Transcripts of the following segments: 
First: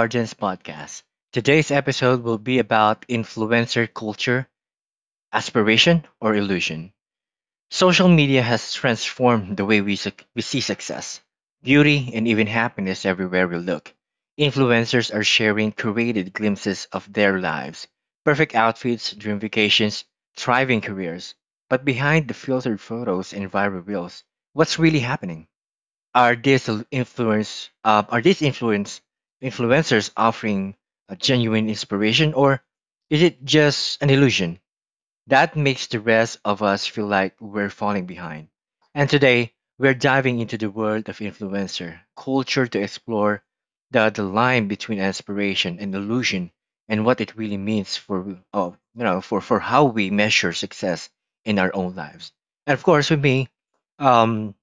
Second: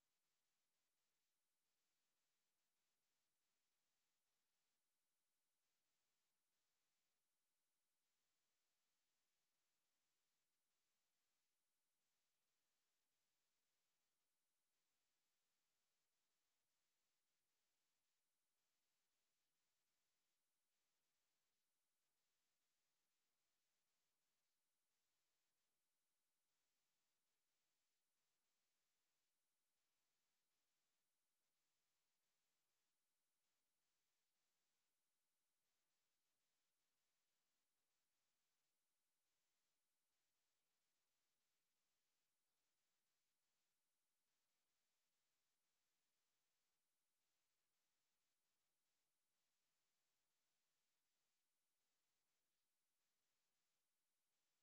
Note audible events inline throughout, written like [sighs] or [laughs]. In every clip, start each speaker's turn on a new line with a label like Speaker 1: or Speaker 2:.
Speaker 1: Arjun's podcast. Today's episode will be about influencer culture, aspiration, or illusion. Social media has transformed the way we see success, beauty, and even happiness everywhere we look. Influencers are sharing curated glimpses of their lives, perfect outfits, dream vacations, thriving careers. But behind the filtered photos and viral reels, what's really happening? Are these influencers offering a genuine inspiration, or is it just an illusion that makes the rest of us feel like we're falling behind? And today we're diving into the world of influencer culture to explore the line between inspiration and illusion and what it really means for for how we measure success in our own lives. And of course with me, um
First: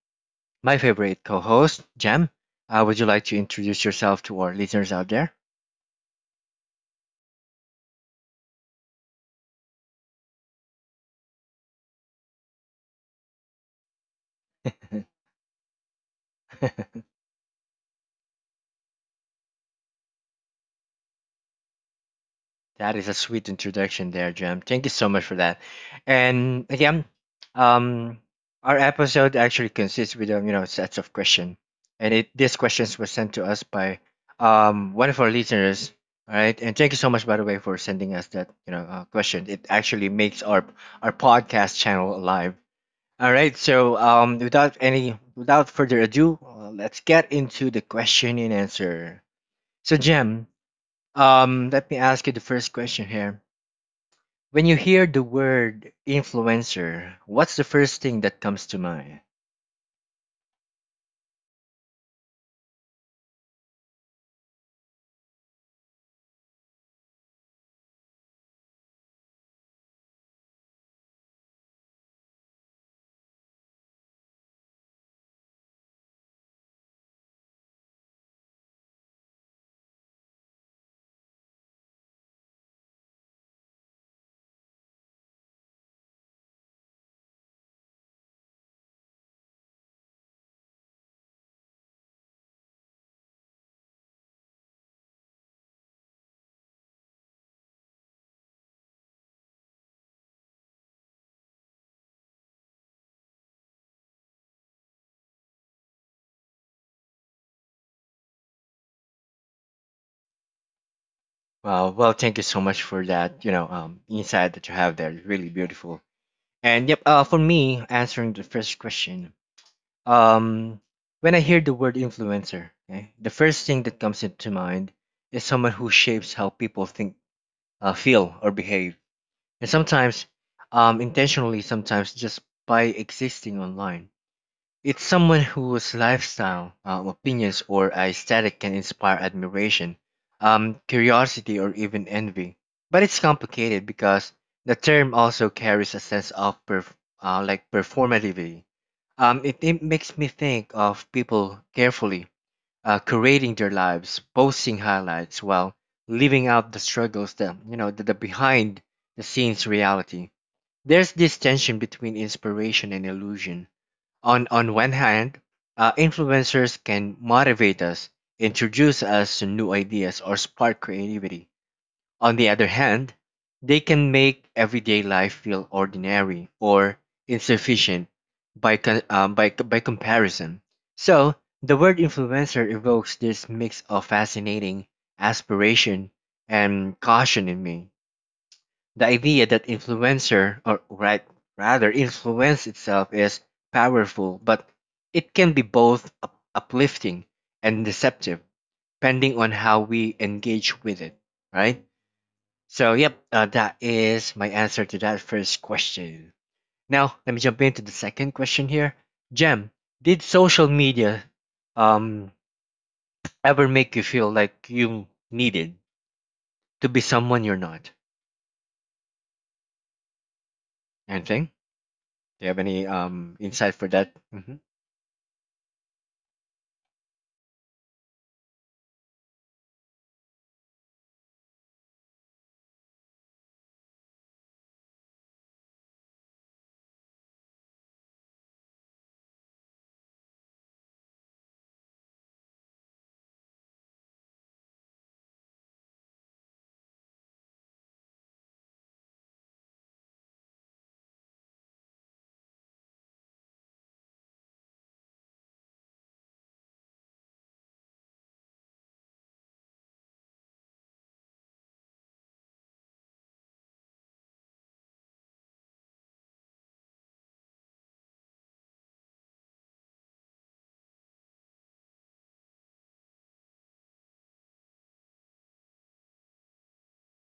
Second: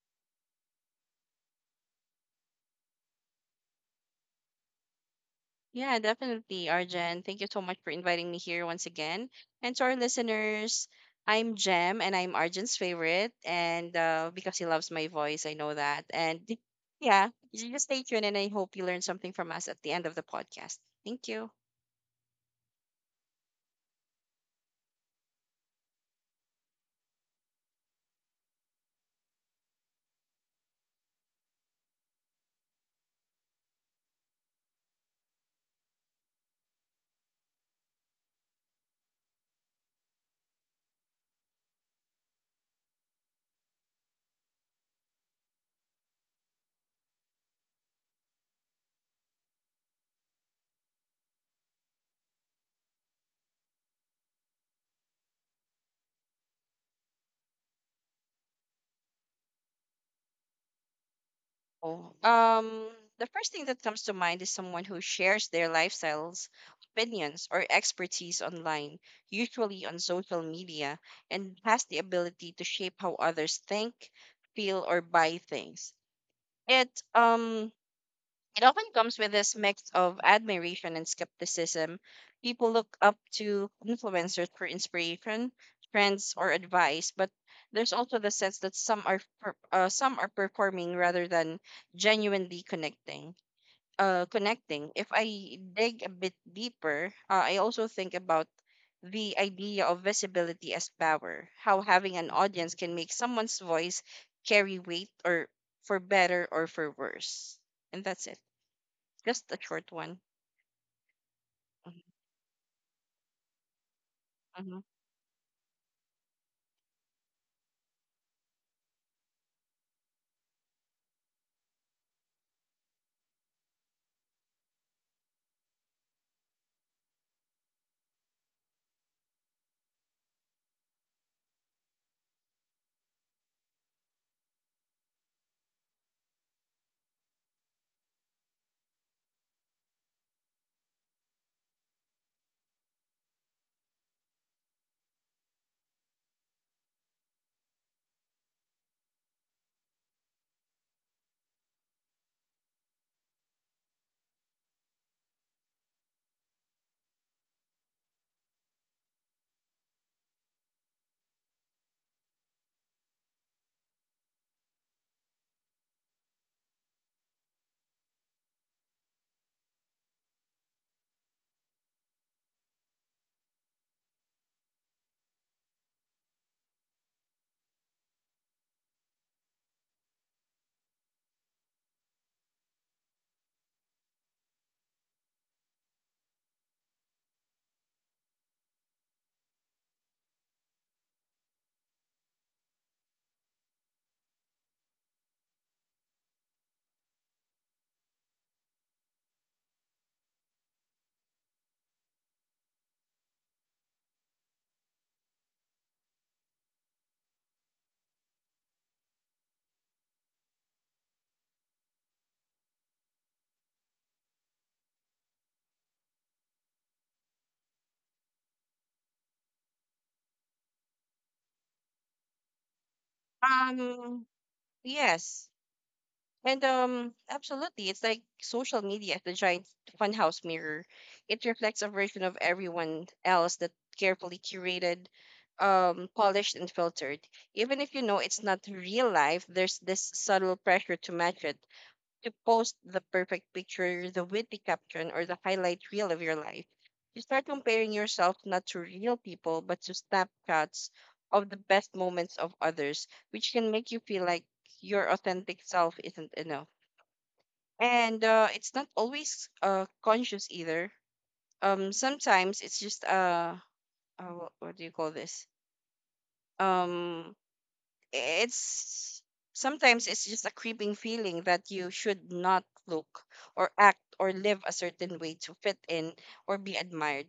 Speaker 1: my favorite co host, Jam. Would you like to introduce yourself to our listeners out there?
Speaker 2: Yeah, definitely, Arjen. Thank you so much for inviting me here once again. And to our listeners, I'm Jem and I'm Arjen's favorite. And Because he loves my voice, I know that. And
Speaker 1: [laughs]
Speaker 2: yeah, you just stay tuned and I hope you learned something from us at the end of the podcast. Thank you.
Speaker 1: That is a sweet introduction there, Jam. Thank you so much for that. And again, um, our episode actually consists with sets of questions, and it these questions were sent to us by one of our listeners. All right, and thank you so much by the way for sending us that question. It actually makes our podcast channel alive. All right, so without any without further ado, let's get into the question and answer. So, Jem, let me ask you the first question here. When you hear the word influencer, what's the first thing that comes to mind?
Speaker 2: Oh, um, the first thing that comes to mind is someone who shares their lifestyles, opinions, or expertise online, usually on social media, and has the ability to shape how others think, feel, or buy things. It um it often comes with this mix of admiration and skepticism. People look up to influencers for inspiration, trends, or advice, but there's also the sense that some are performing rather than genuinely connecting. If I dig a bit deeper, I also think about the idea of visibility as power, how having an audience can make someone's voice carry weight, or for better or for worse. And that's it. Just a short one.
Speaker 1: Well,
Speaker 2: Mhm,
Speaker 1: well, thank you so much for that. You know, insight that you
Speaker 2: mhm.
Speaker 1: have there, really beautiful. And yep, for me, answering the first question, um, when I hear the word influencer, okay, the first thing that comes into mind is someone who shapes how people think, feel, or behave, and sometimes, intentionally, sometimes just by existing online. It's someone whose lifestyle, opinions, or aesthetic can inspire admiration, curiosity, or even envy. But it's complicated because the term also carries a sense of like performativity. It makes me think of people carefully curating their lives, posting highlights while living out the struggles, the behind the scenes reality. There's this tension between inspiration and illusion. On one hand, influencers can motivate us, introduce us to new ideas, or spark creativity. On the other hand, they can make everyday life feel ordinary or insufficient by, con- by, c- by comparison. So, the word influencer evokes this mix of fascinating aspiration and caution in me. The idea that influencer, or right, rather, influence itself is powerful, but it can be both uplifting and deceptive, depending on how we engage with it, right? So, yep, that is my answer to that first question. Now, let me jump into the second question here. Jem, did social media, um, ever make you feel like you needed to be someone you're not? Anything? Do you have any insight for that?
Speaker 2: Um,
Speaker 1: Mhm.
Speaker 2: yes. And Absolutely. It's like social media, the giant funhouse mirror. It reflects a version of everyone else that carefully curated, polished and filtered. Even if you know it's not real life, there's this subtle pressure to match it, to post the perfect picture, the witty caption, or the highlight reel of your life. You start comparing yourself not to real people, but to snapshots of the best moments of others, which can make you feel like your authentic self isn't enough. And it's not always conscious either. Sometimes it's just what do you call this? Um. It's sometimes it's just a creeping feeling that you should not look or act or live a certain way to fit in or be admired.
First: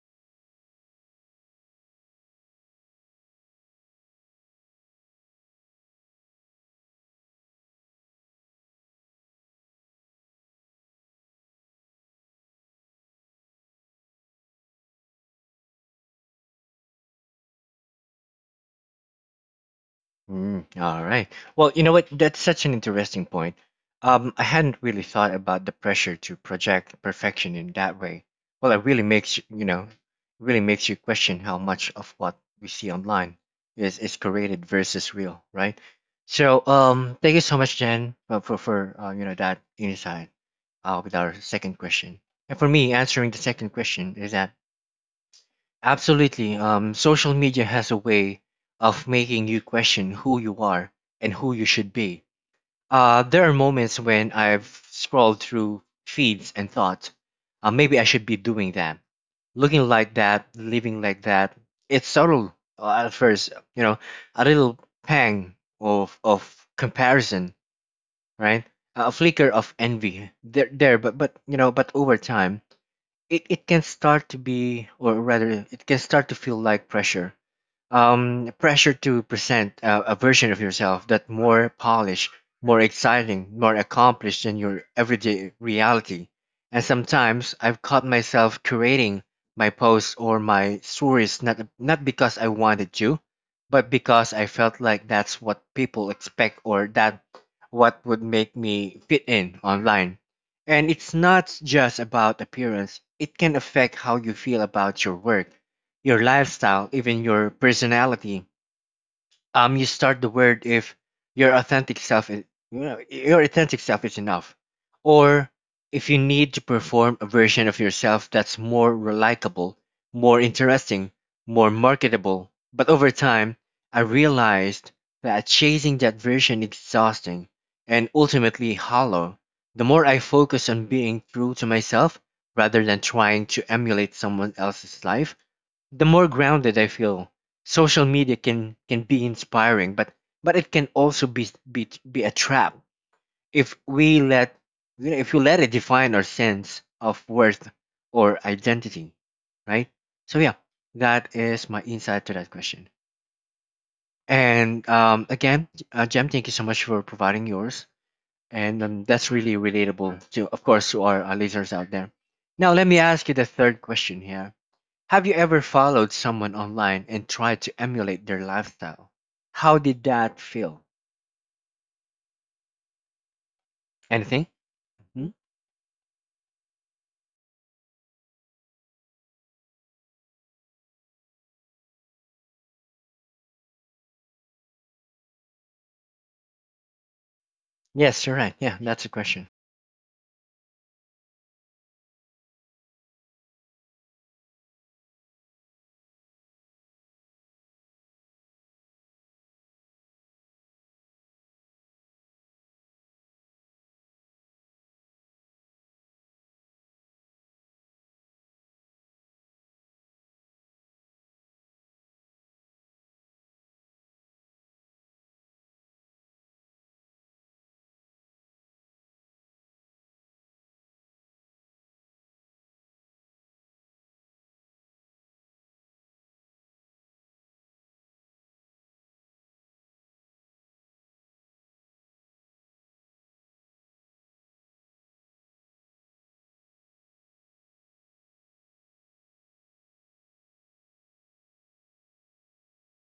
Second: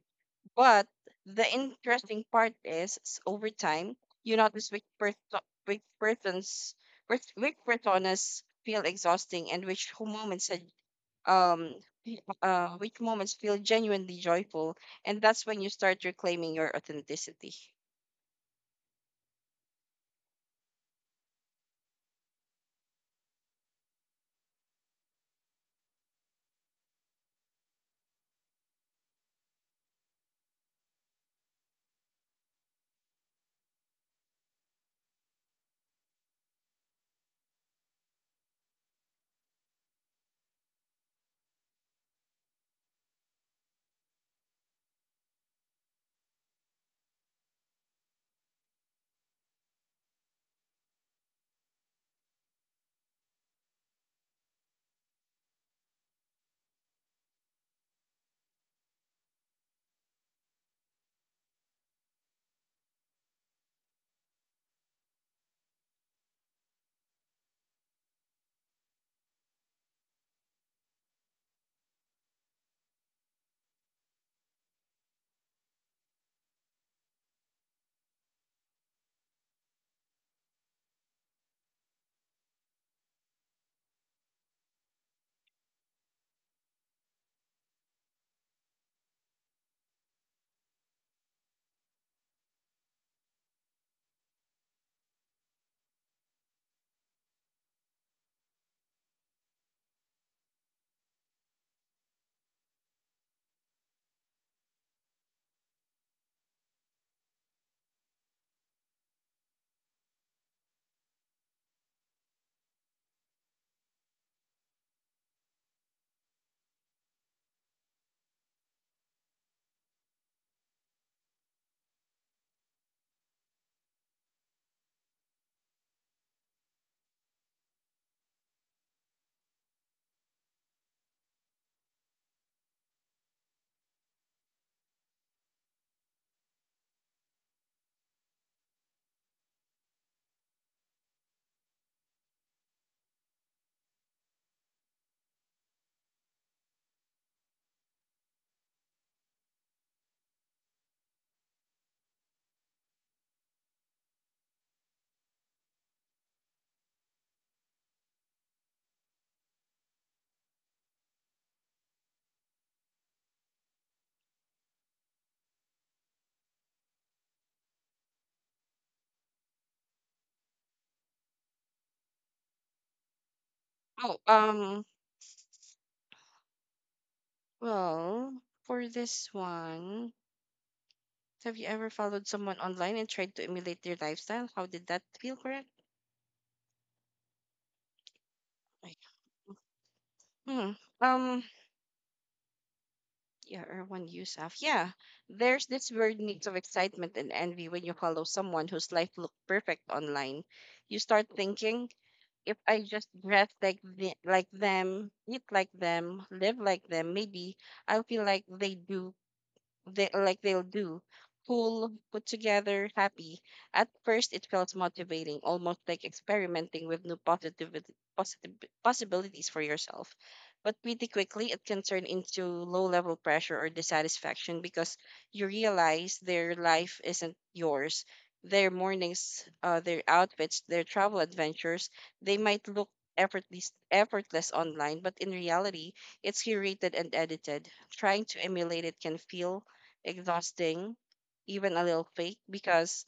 Speaker 2: But the interesting part is over time, you notice which personas feel exhausting and which who moments are, um y- which moments feel genuinely joyful, and that's when you start reclaiming your authenticity.
Speaker 1: Mm, all right. Well, you know what? That's such an interesting point. I hadn't really thought about the pressure to project perfection in that way. Well, it really makes you, you know, really makes you question how much of what we see online is created versus real, right? So, thank you so much, Jen, for that insight with our second question. And for me, answering the second question is that absolutely. Social media has a way of making you question who you are and who you should be. There are moments when I've scrolled through feeds and thought, maybe I should be doing that, looking like that, living like that. It's subtle at first, you know, a little pang of comparison, right? A flicker of envy there, but you know, but over time, it can start to be, or rather it can start to feel like pressure, pressure to present a version of yourself that more polished, more exciting, more accomplished than your everyday reality. And sometimes I've caught myself curating my posts or my stories not because I wanted to, but because I felt like that's what people expect, or that what would make me fit in online. And it's not just about appearance. It can affect how you feel about your work, your lifestyle, even your personality. You start the word if your authentic self is, your authentic self is enough, or if you need to perform a version of yourself that's more relatable, more interesting, more marketable. But over time, I realized that chasing that version is exhausting and ultimately hollow. The more I focus on being true to myself rather than trying to emulate someone else's life, the more grounded I feel. Social media can be inspiring, but it can also be a trap if we let you know if you let it define our sense of worth or identity, right? So yeah, that is my insight to that question. And again, Jem, thank you so much for providing yours, and that's really relatable to, of course, to our listeners out there. Now let me ask you the third question here. Have you ever followed someone online and tried to emulate their lifestyle? How did that feel?
Speaker 2: Oh,
Speaker 1: Anything?
Speaker 2: um
Speaker 1: Hmm?
Speaker 2: Well, for this one, have you ever followed someone online and tried to emulate their lifestyle? How did that feel, correct?
Speaker 1: Yes, you're right. Yeah,
Speaker 2: Like,
Speaker 1: that's a question.
Speaker 2: hmm. Um. Yeah, Erwan Yusuf. Yeah, there's this weird mix of excitement and envy when you follow someone whose life looked perfect online. You start thinking, if I just dress like like them, eat like them, live like them, maybe I'll feel like they'll do. Cool, put together, happy. At first, it felt motivating, almost like experimenting with new positive possibilities for yourself. But pretty quickly, it can turn into low-level pressure or dissatisfaction because you realize their life isn't yours. Their mornings, their outfits, their travel adventures, they might look effortless online, but in reality, it's curated and edited. Trying to emulate it can feel exhausting, even a little fake, because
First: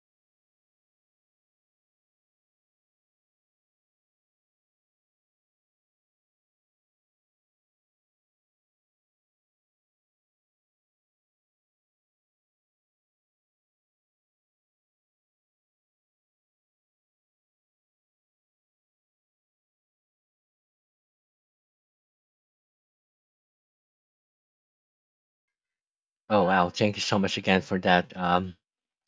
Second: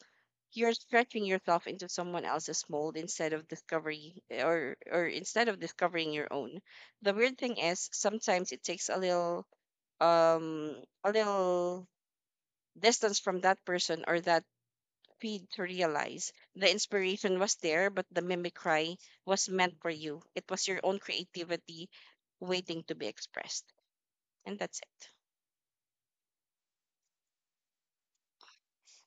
Speaker 2: you're stretching yourself into someone else's mold instead of discovery or instead of discovering your own. The weird thing is sometimes it takes um a little distance from that person or that feed to realize the inspiration was there, but the mimicry was meant for you. It was your own creativity waiting to be expressed. And that's it.
Speaker 1: Oh, wow. Thank you so much again for that, um,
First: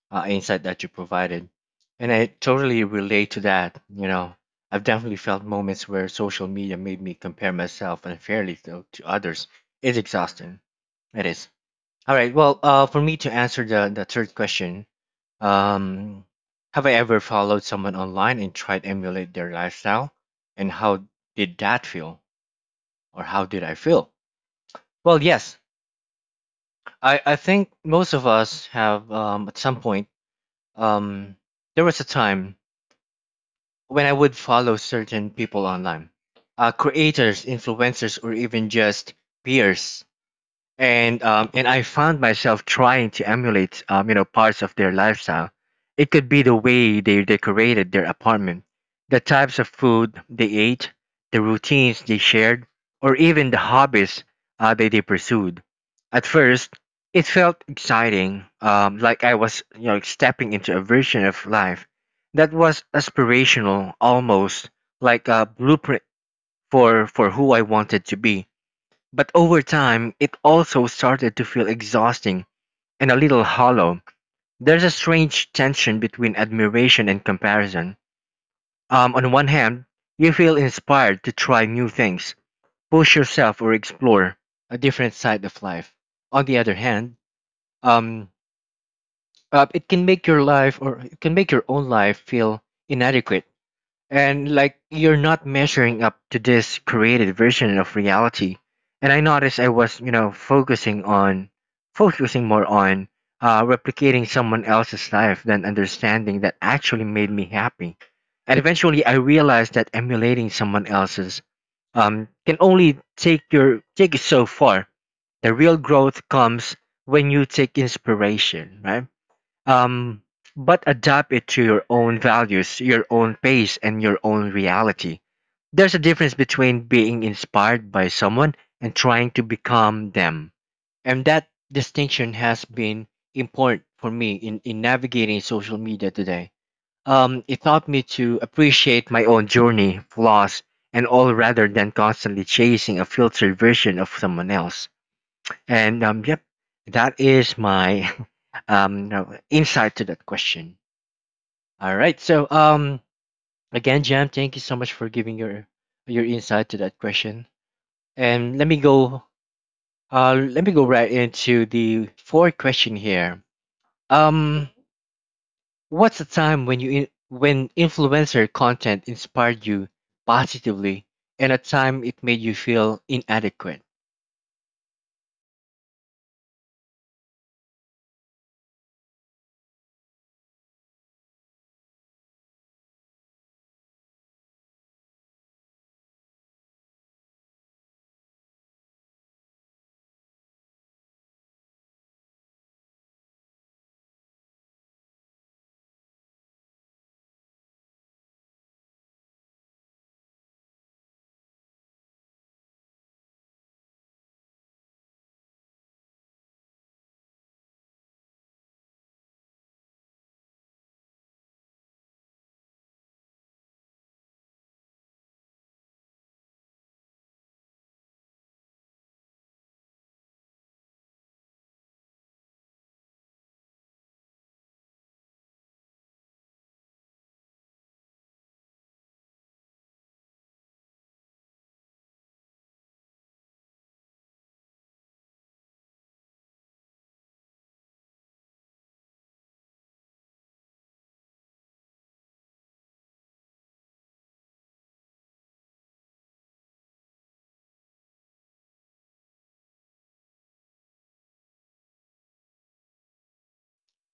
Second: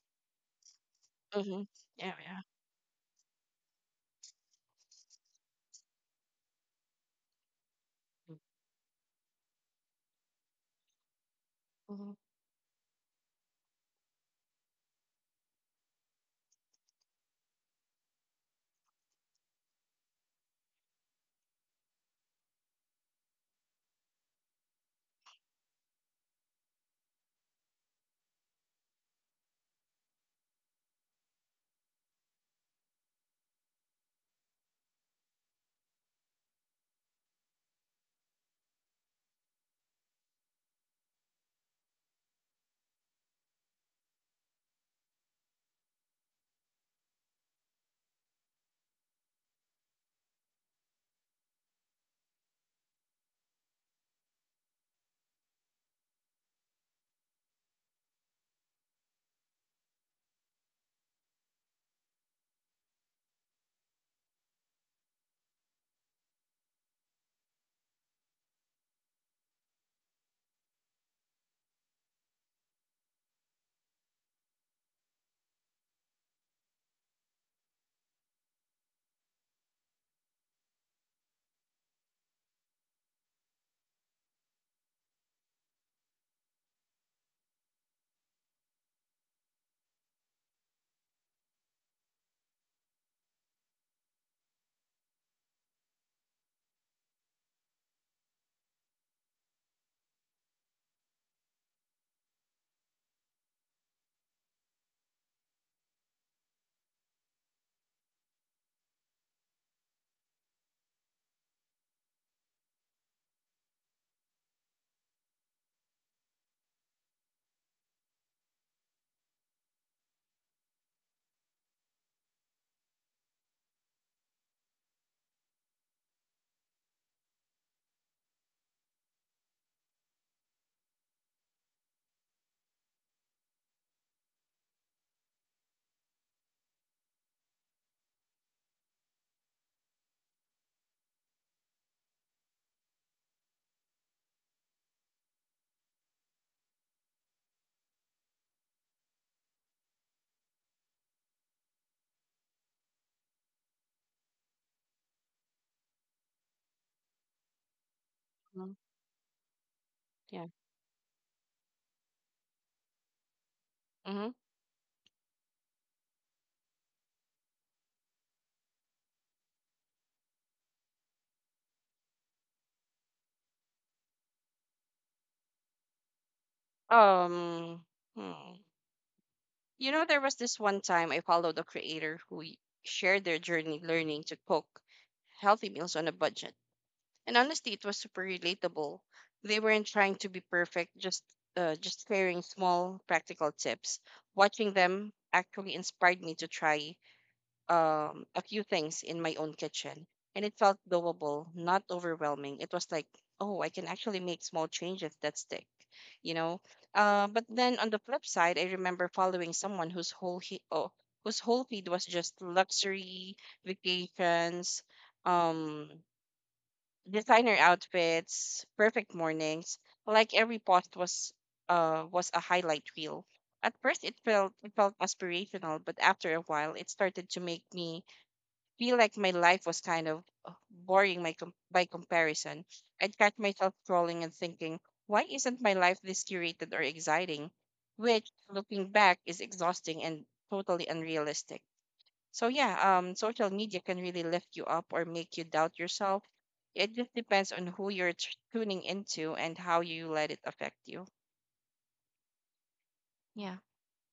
Speaker 1: uh, insight that you provided.
Speaker 2: Mm-hmm.
Speaker 1: And
Speaker 2: Yeah,
Speaker 1: I
Speaker 2: yeah.
Speaker 1: totally relate to that. You know, I've definitely felt moments where social media made me compare myself unfairly to others. It's exhausting. It is.
Speaker 2: Mm-hmm.
Speaker 1: All right. Well, for me to answer the third question, Um, have I ever followed someone online and tried to emulate their lifestyle? And how did that feel? Or how did I feel? Well, yes, I think most of us have, at some point. Um, there was a time when I would follow certain people online, creators, influencers, or even just peers, and I found myself trying to emulate, parts of their lifestyle. It could be the way they decorated their apartment, the types of food they ate, the routines they shared, or even the hobbies that they pursued. At first, it felt exciting, like I was, stepping into a version of life that was aspirational, almost like a blueprint for who I wanted to be, but over time, it also started to feel exhausting and a little hollow. There's a strange tension between admiration and comparison. On one hand, you feel inspired to try new things, push yourself, or explore a different side of life. On the other hand, um, it can make your life, or it can make your own life feel inadequate, and like you're not measuring up to this created version of reality. And I noticed I was, you know, focusing more on, replicating someone else's life than understanding that actually made me happy. And eventually I realized that emulating someone else's, can only take you so far. The real growth comes when you take inspiration, right? Um, but adapt it to your own values, your own pace, and your own reality. There's a difference between being inspired by someone and trying to become them. And that distinction has been important for me in navigating social media today. It taught me to appreciate my own journey, flaws, and all, rather than constantly chasing a filtered version of someone else. And yep, that is my [laughs] no, insight to that question. All right. So, again, Jam, thank you so much for giving your insight to that question. And
Speaker 2: Mm-hmm. Yeah.
Speaker 1: let me go right into the fourth question here.
Speaker 2: Mm-hmm.
Speaker 1: Um, what's the time when influencer content inspired you positively, and a time it made you feel inadequate?
Speaker 2: Um, hmm. You know, there was this one time I followed a creator shared their journey learning to cook healthy meals on a budget. And honestly, it was super relatable. They weren't trying to be perfect, just sharing small practical tips. Watching them actually inspired me to try a few things in my own kitchen, and it felt doable, not overwhelming. It was like, oh, I can actually make small changes that stick, you know. But then on the flip side, I remember following someone whose whole feed was just luxury vacations, um, designer outfits, perfect mornings. Like every post was a highlight reel. At first, it felt aspirational, but after a while, it started to make me feel like my life was kind of boring by comparison. I'd catch myself scrolling and thinking, why isn't my life this curated or exciting? Which, looking back, is exhausting and totally unrealistic. So yeah, social media can really lift you up or make you doubt yourself. It just depends on who tuning into and how you let it affect you. Yeah,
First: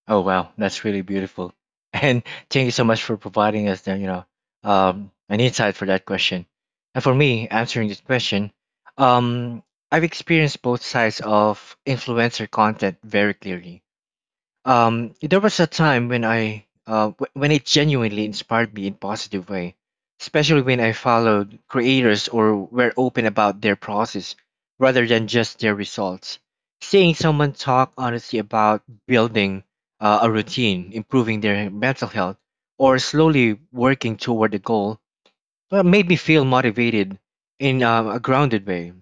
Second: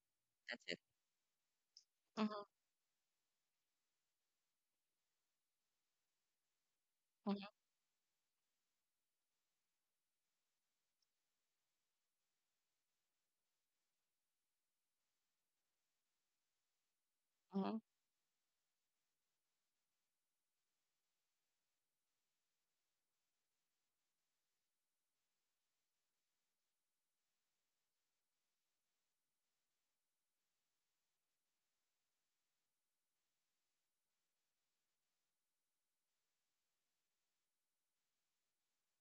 Speaker 1: Oh wow,
Speaker 2: that's it.
Speaker 1: that's really beautiful. [laughs] And
Speaker 2: Hmm.
Speaker 1: thank you so much for providing us the, you know, an insight for that question. And for me, answering this question, um, I've experienced both sides of influencer content very clearly. There was a time when when it
Speaker 2: Hmm.
Speaker 1: genuinely inspired me in positive way, especially when I followed creators or were open about their process rather than just their results. Seeing someone talk honestly about building, a routine, improving their mental health, or slowly working toward a goal, well, made me feel motivated in, a grounded way.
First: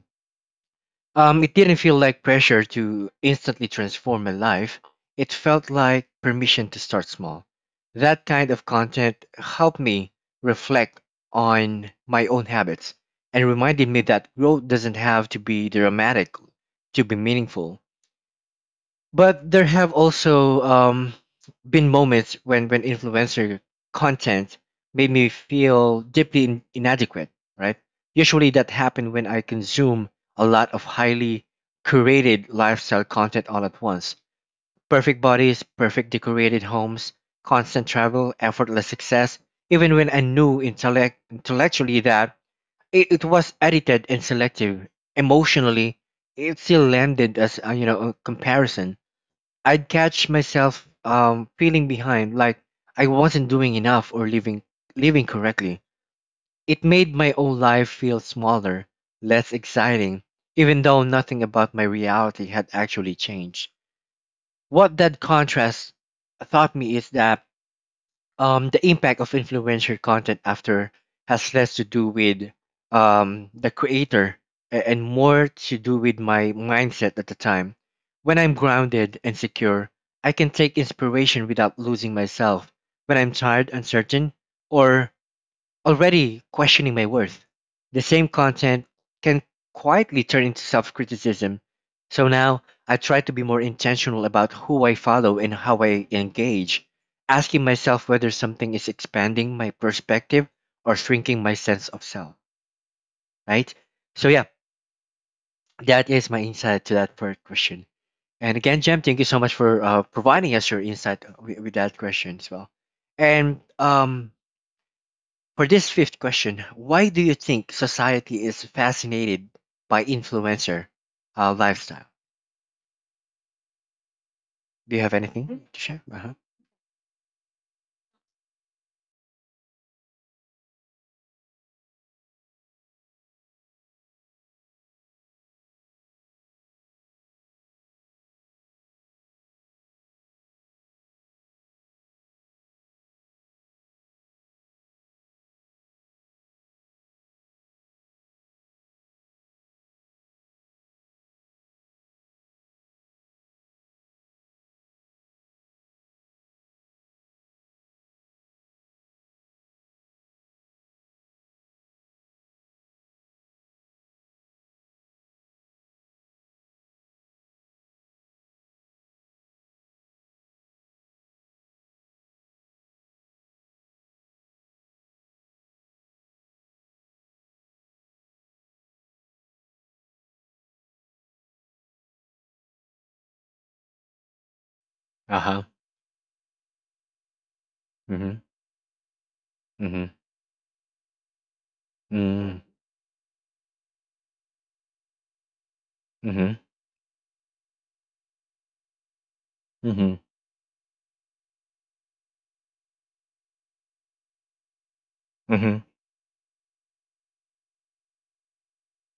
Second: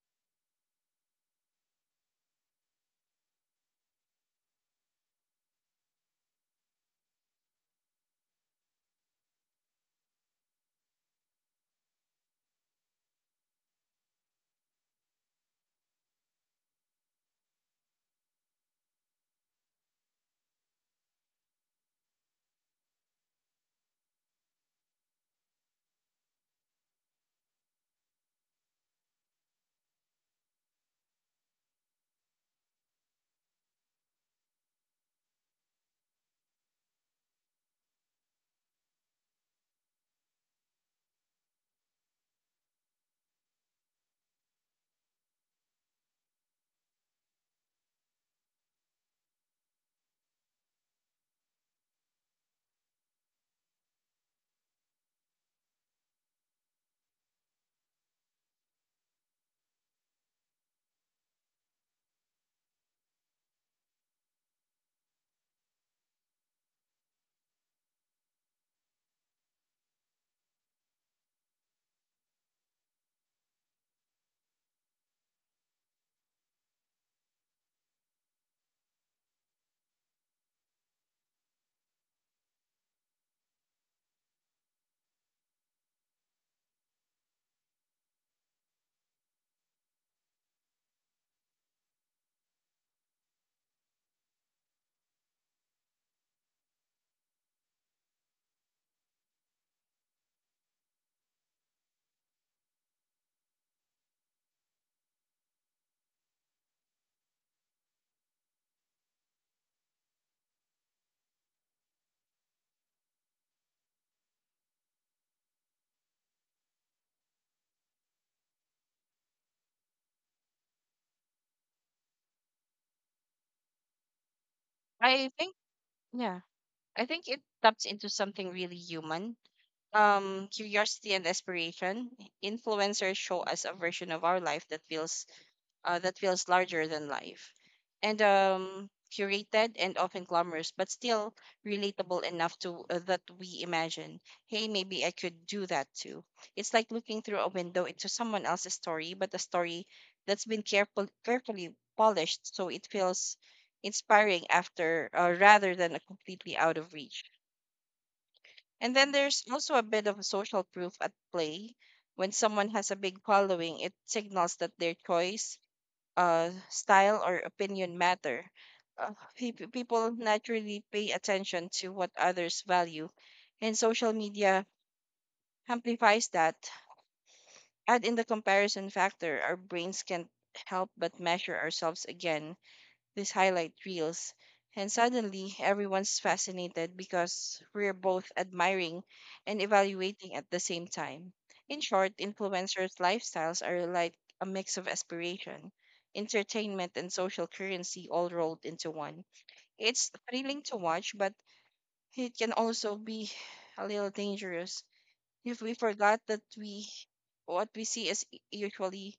Speaker 1: It didn't feel like pressure to instantly transform my life. It felt like permission to start small. That kind of content helped me reflect on my own habits and reminded me that growth doesn't have to be dramatic to be meaningful. But there have also been moments when influencer content made me feel deeply inadequate, right? Usually that happened when I consume a lot of highly curated lifestyle content all at once. Perfect bodies, perfect decorated homes, constant travel, effortless success, even when I knew intellectually that it was edited and selective, emotionally, it still landed as a comparison. I'd catch myself feeling behind, like I wasn't doing enough or living correctly. It made my own life feel smaller, less exciting, even though nothing about my reality had actually changed. What that contrast taught me is that the impact of influencer content after has less to do with the creator and more to do with my mindset at the time. When I'm grounded and secure, I can take inspiration without losing myself. When I'm tired, uncertain, or already questioning my worth, the same content can quietly turn into self criticism. So now I try to be more intentional about who I follow and how I engage, asking myself whether something is expanding my perspective or shrinking my sense of self, right? So, yeah, that is my insight to that first question. And again, Jem, thank you so much for providing us your insight with that question as well. And for this fifth question, why do you think society is fascinated by influencer lifestyle? Do you have
Speaker 2: I
Speaker 1: anything
Speaker 2: think,
Speaker 1: Mm. to share? Uh huh.
Speaker 2: yeah, I think it taps into something really human, curiosity and aspiration. Influencers show us a version of our life that feels larger than life and curated and often glamorous, but still relatable enough to that we imagine, hey, maybe I could do that too. It's like looking through a window into someone else's story, but a story that's been carefully polished so it feels inspiring after rather than a completely out of reach. And then there's also a bit of social proof at play. When someone has a big following, it signals that their choice, style, or opinion matter. People naturally pay attention to what others value, and social media amplifies that. Add in the comparison factor, our brains can't help but measure ourselves again these highlight reels. And
Speaker 1: Uh
Speaker 2: suddenly,
Speaker 1: huh.
Speaker 2: everyone's fascinated because we're both
Speaker 1: Mhm.
Speaker 2: admiring and
Speaker 1: Mhm.
Speaker 2: evaluating at the same time. In short,
Speaker 1: Mhm.
Speaker 2: influencers' lifestyles are like a mix of aspiration,
Speaker 1: Mhm.
Speaker 2: entertainment, and social currency all rolled into one. It's
Speaker 1: Mhm.
Speaker 2: thrilling to watch, but it can also be a little dangerous if we
Speaker 1: Mhm.
Speaker 2: forgot that we what we see is usually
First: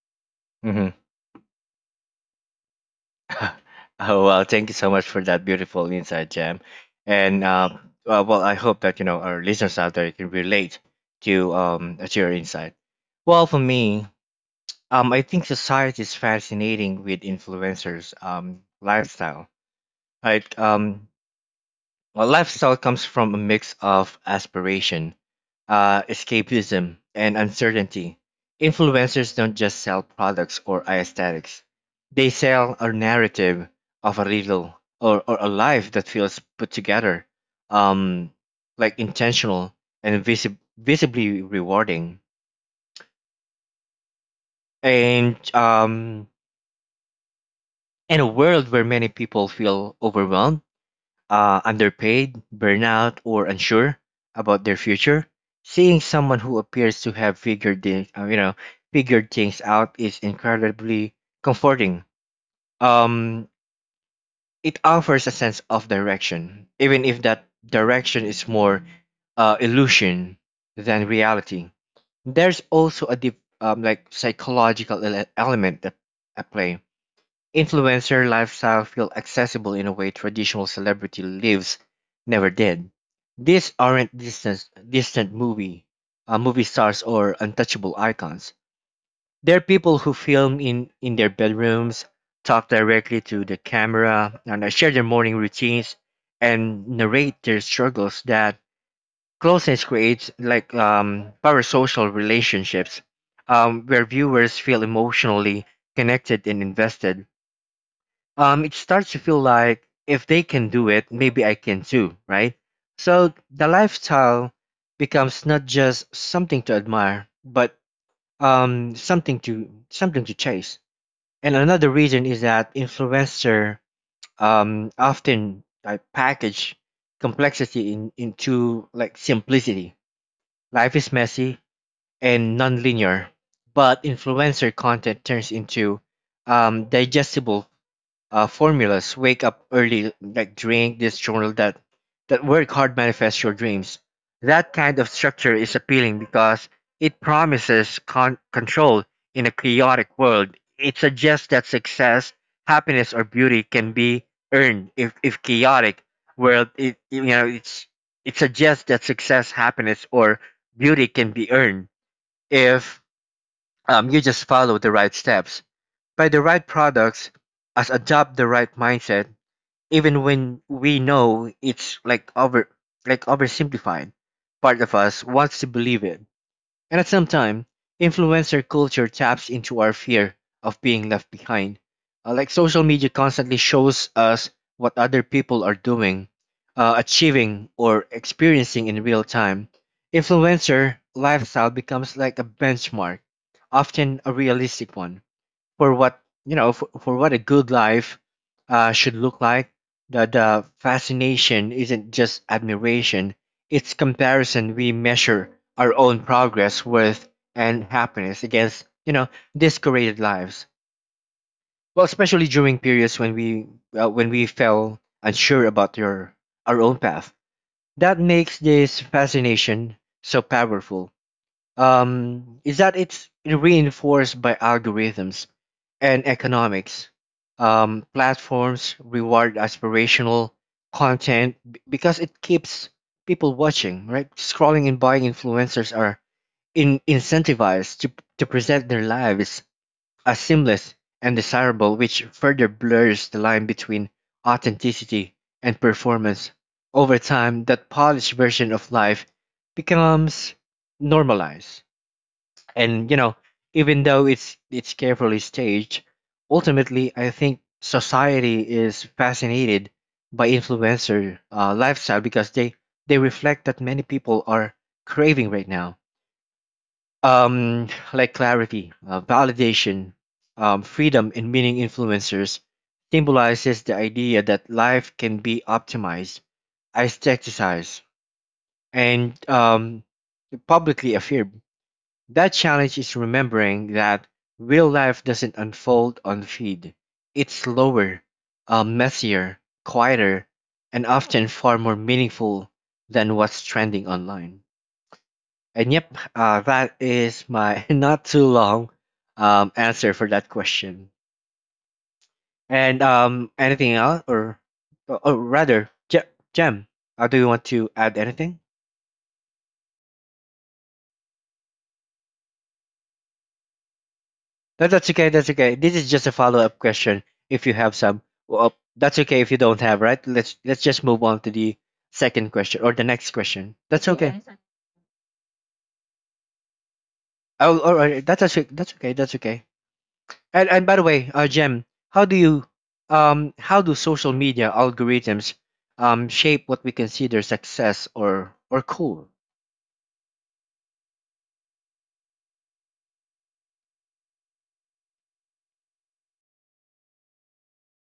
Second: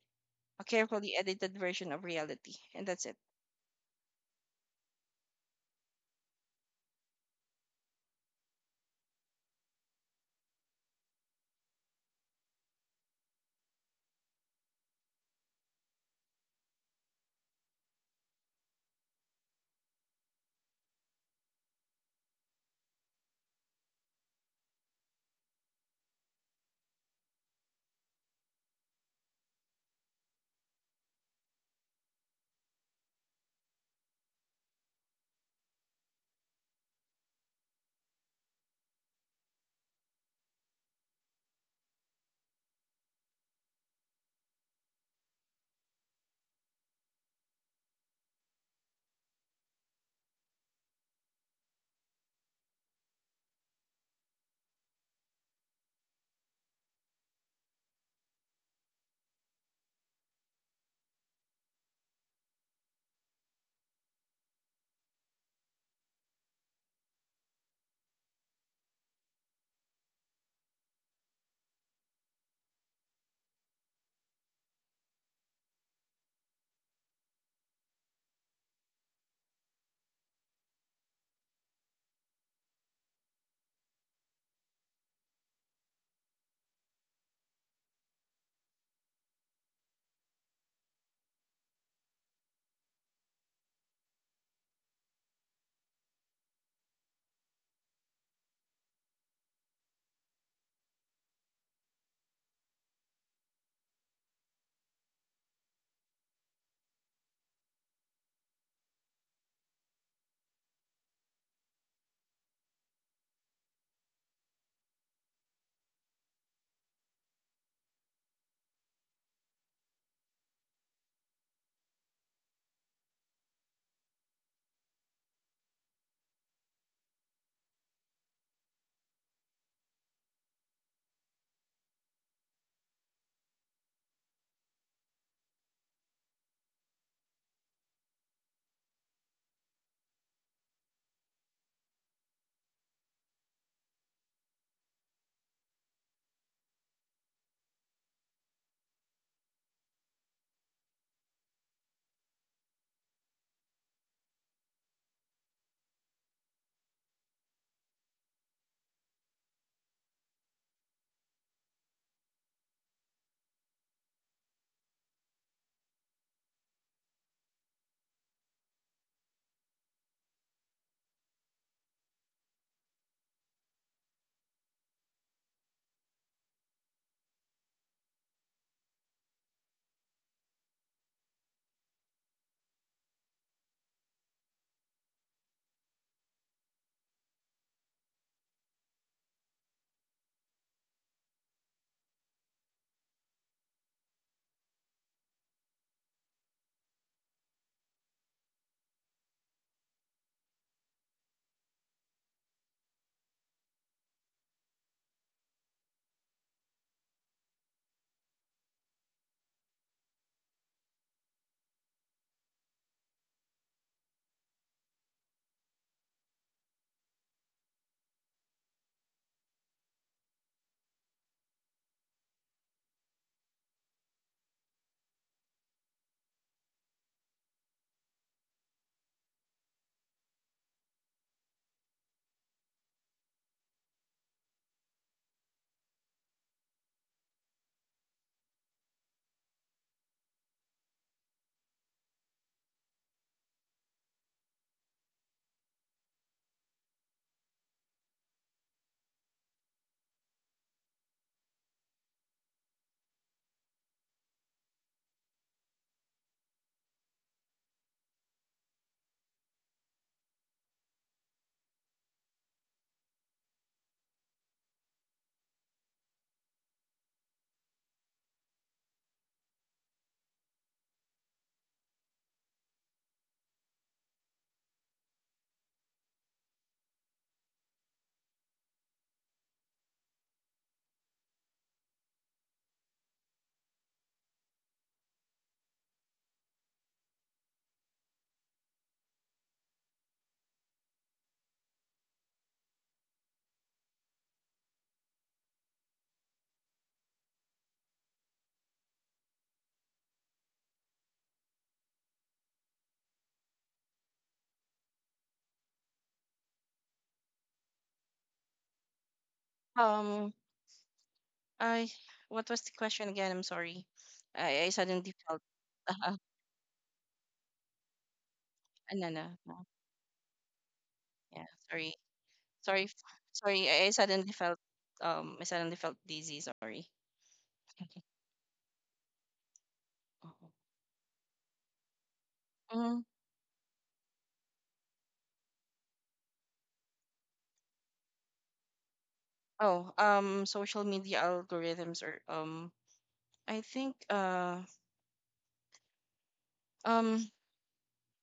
Speaker 2: a
Speaker 1: Mhm.
Speaker 2: carefully edited version of reality. And that's it.
Speaker 1: [laughs] Oh well, thank you so much for that beautiful insight, Jam. And well, I hope that you know our listeners out there can relate to your insight. Well, for me, I think society is fascinating with influencers lifestyle. Right. A lifestyle comes from a mix of aspiration, escapism, and uncertainty. Influencers don't just sell products or aesthetics, they sell a narrative of a little or a life that feels put together, um, like intentional and visibly rewarding. And, in a world where many people feel overwhelmed, underpaid, burnout, or unsure about their future. Seeing someone who appears to have figured the, figured things out is incredibly comforting. Um, it offers a sense of direction, even if that direction is more illusion than reality. There's also a deep like psychological element that at play. Influencer lifestyle feel accessible in a way traditional celebrity lives never did. These aren't distant movie, movie stars or untouchable icons. They're people who film in their bedrooms, talk directly to the camera, and share their morning routines and narrate their struggles. That closeness creates like parasocial relationships, where viewers feel emotionally connected and invested. It starts to feel like if they can do it, maybe I can too, right? So the lifestyle becomes not just something to admire, but something to chase. And another reason is that influencer often package complexity into like simplicity. Life is messy and non-linear, but influencer content turns into digestible formulas. Wake up early, like drink this, journal that work hard, manifest your dreams. That kind of structure is appealing because it promises control in a chaotic world. It suggests that success, happiness or beauty can be earned if chaotic world it you know it's it suggests that success happiness or beauty can be earned if you just follow the right steps, buy the right products, as adopt the right mindset, even when we know it's like oversimplified. Part of us wants to believe it. And at some time, influencer culture taps into our fear of being left behind. Like social media constantly shows us what other people are doing, achieving or experiencing in real time. Influencer lifestyle becomes like a benchmark, often a realistic one, for what for what a good life should look like. The fascination isn't just admiration, it's comparison. We measure our own progress, worth and happiness against you know discorated lives. Well especially during periods when we felt unsure about your our own path. That makes this fascination so powerful is that it's reinforced by algorithms and economics. Platforms reward aspirational content because it keeps people watching, right? Scrolling and buying. Influencers are incentivized to present their lives as seamless and desirable, which further blurs the line between authenticity and performance. Over time, that polished version of life becomes normalized, and you know, even though it's carefully staged, ultimately I think society is fascinated by influencer lifestyle because they reflect that many people are craving right now. um like clarity, validation, freedom and meaning. Influencers symbolizes the idea that life can be optimized, aestheticized, and publicly affirmed. That challenge is remembering that real life doesn't unfold on feed. It's slower, messier, quieter, and often far more meaningful than what's trending online. And yep, that is my [laughs] not too long answer for that question. And anything else, or rather, Jem, do you want to add anything?
Speaker 2: Um, I What was the question again? I'm sorry. I
Speaker 1: No, that's
Speaker 2: suddenly
Speaker 1: okay.
Speaker 2: felt
Speaker 1: That's okay. This is
Speaker 2: uh,
Speaker 1: just a follow-up question. If you have some, well,
Speaker 2: [laughs] no,
Speaker 1: that's
Speaker 2: no,
Speaker 1: okay. If you
Speaker 2: no.
Speaker 1: don't have, right? Let's just move on
Speaker 2: Yeah,
Speaker 1: to the
Speaker 2: sorry.
Speaker 1: second
Speaker 2: Sorry.
Speaker 1: question or
Speaker 2: f-
Speaker 1: the next
Speaker 2: Sorry.
Speaker 1: question. That's okay. Yes.
Speaker 2: I suddenly felt dizzy, sorry.
Speaker 1: Oh, all
Speaker 2: [laughs]
Speaker 1: right. That's actually, that's okay. That's okay. And by the way, Jem, how do you,
Speaker 2: Mm.
Speaker 1: how do social media algorithms, shape what we consider success or cool?
Speaker 2: Oh, Social media algorithms or I think um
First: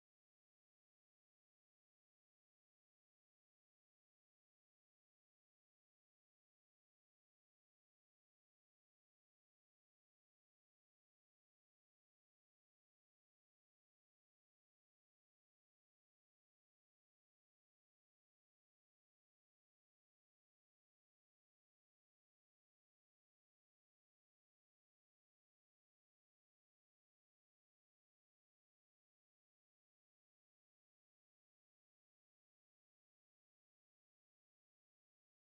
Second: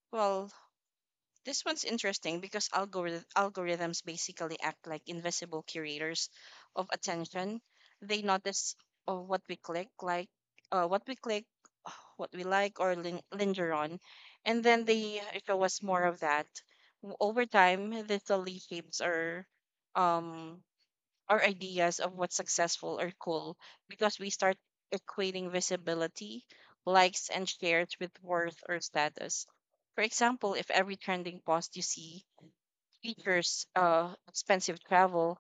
Speaker 2: well this one's interesting because algorithms basically act like invisible curators of attention. They notice uh, what we click, like what we click, [sighs] uh, what we like, or linger on, and then they show us more of that. Over time, this slowly shapes um, our ideas of what's successful or cool because we start equating visibility, likes, and shares with worth or status. For example, if every trending post you see features expensive travel,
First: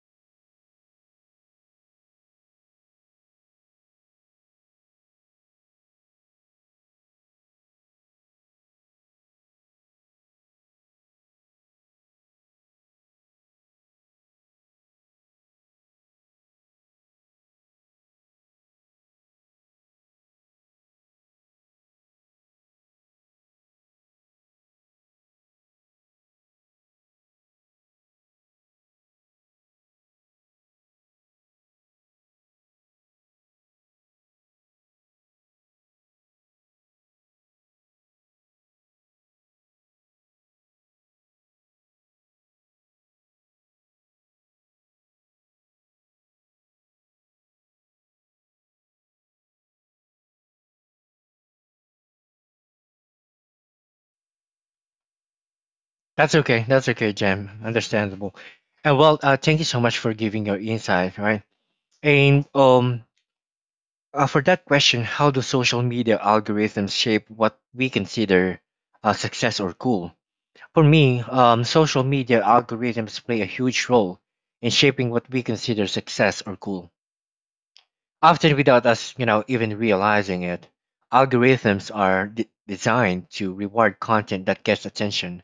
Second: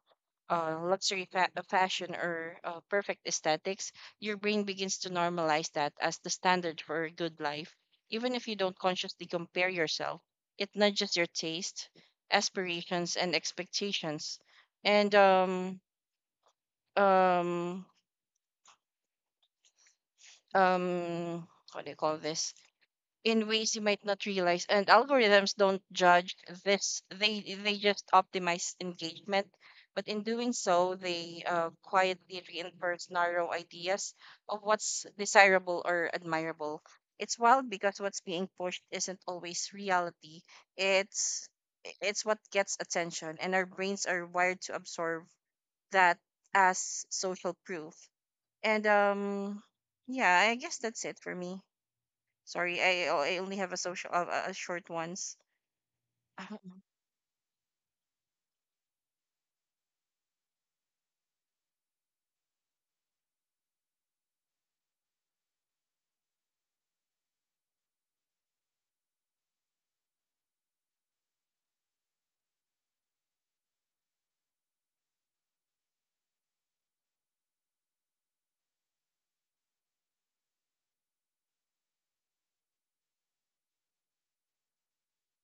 Speaker 2: fashion, or perfect aesthetics, your brain begins to normalize that as the standard for a good life. Even if you don't consciously compare yourself, it nudges your taste, aspirations, and expectations. And um what do you call this? In ways you might not realize. And algorithms don't judge this, they just optimize engagement, but in doing so they quietly reinforce narrow ideas of what's desirable or admirable. It's wild because what's being pushed isn't always reality. it's it's what gets attention, and our brains are wired to absorb that as social proof. And Yeah, I guess that's it for me. Sorry, I only have a social a short ones.
Speaker 1: That's okay.
Speaker 2: Um,
Speaker 1: That's okay, Jem. Understandable. And well, thank you so much for giving your insight, right? And for that question, how do social media algorithms shape what we consider success or cool? For me, social media algorithms play a huge role in shaping what we consider success or cool. Often without us, you know, even realizing it, algorithms are designed to reward content that gets attention,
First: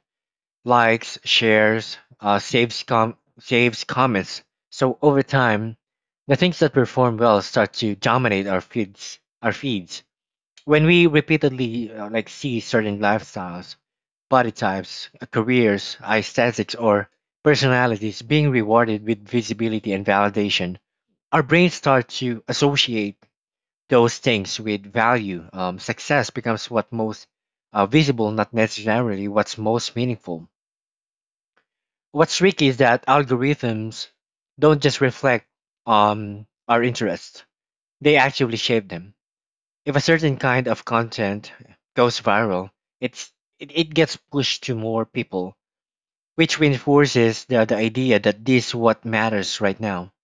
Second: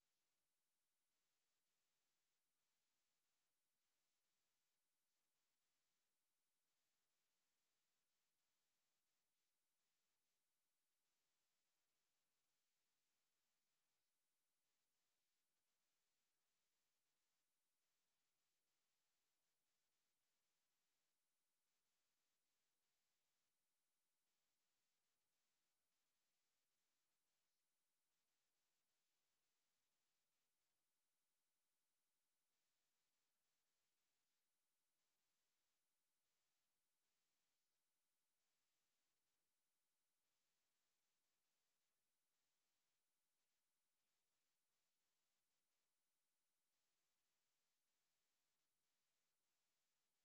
Speaker 1: likes, shares, uh, saves comments. So over time, the things that perform well start to dominate our feeds when we repeatedly see certain lifestyles, body types, careers, aesthetics, or personalities being rewarded with visibility and validation, our brains start to associate those things with value. Success becomes what most visible, not necessarily what's most meaningful. What's tricky is that algorithms don't just reflect our interests; they actively shape them. If a certain kind of content goes viral, it's it gets pushed to more people, which reinforces the idea that this what matters right now.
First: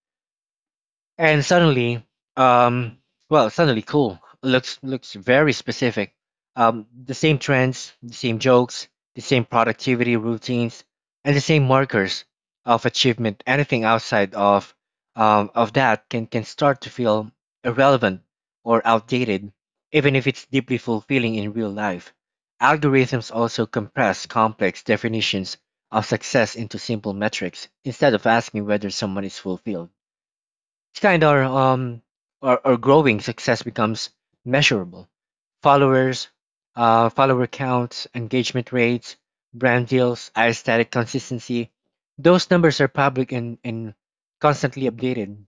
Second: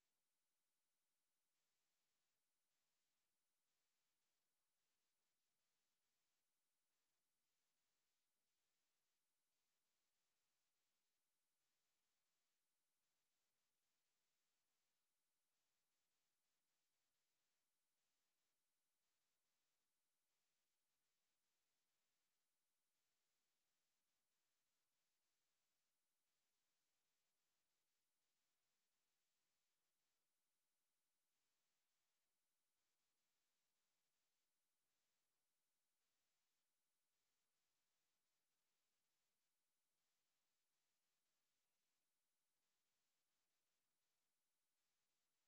Speaker 1: And suddenly, um, suddenly cool looks very specific. The same trends, the same jokes, the same productivity routines, and the same markers of achievement. Anything outside of that can start to feel irrelevant or outdated, even if it's deeply fulfilling in real life. Algorithms also compress complex definitions of success into simple metrics instead of asking whether someone is fulfilled. Kind of our growing success becomes measurable. Followers, follower counts, engagement rates, brand deals, aesthetic consistency. Those numbers are public and constantly updated,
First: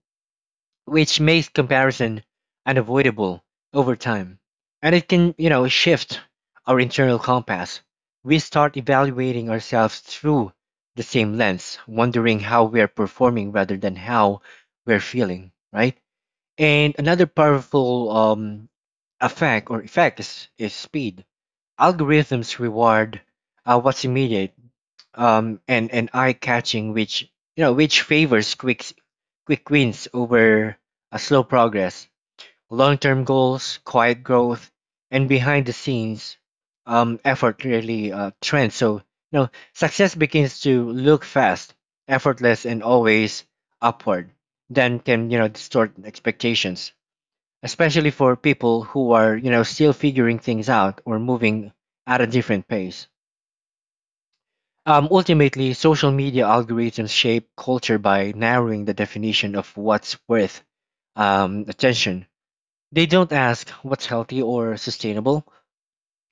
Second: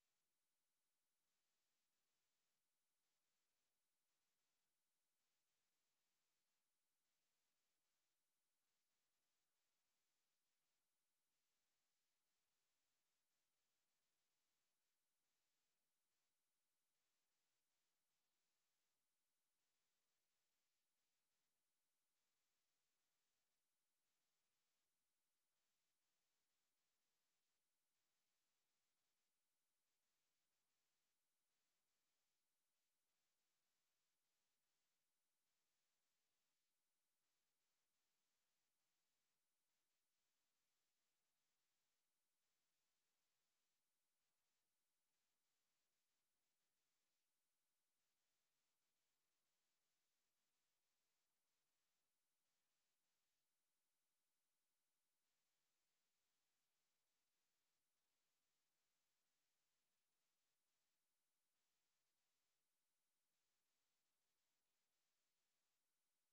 Speaker 1: which makes comparison unavoidable over time. And it can, you know, shift our internal compass. We start evaluating ourselves through the same lens, wondering how we are performing rather than how we're feeling, right? And another powerful effect is speed. Algorithms reward what's immediate and eye catching, which you know which favors quick wins over a slow progress, long term goals, quiet growth, and behind the scenes effort really trend. So you know success begins to look fast, effortless, and always upward. Then can you know distort expectations, especially for people who are you know still figuring things out or moving at a different pace. Ultimately social media algorithms shape culture by narrowing the definition of what's worth attention. They don't ask what's healthy or sustainable,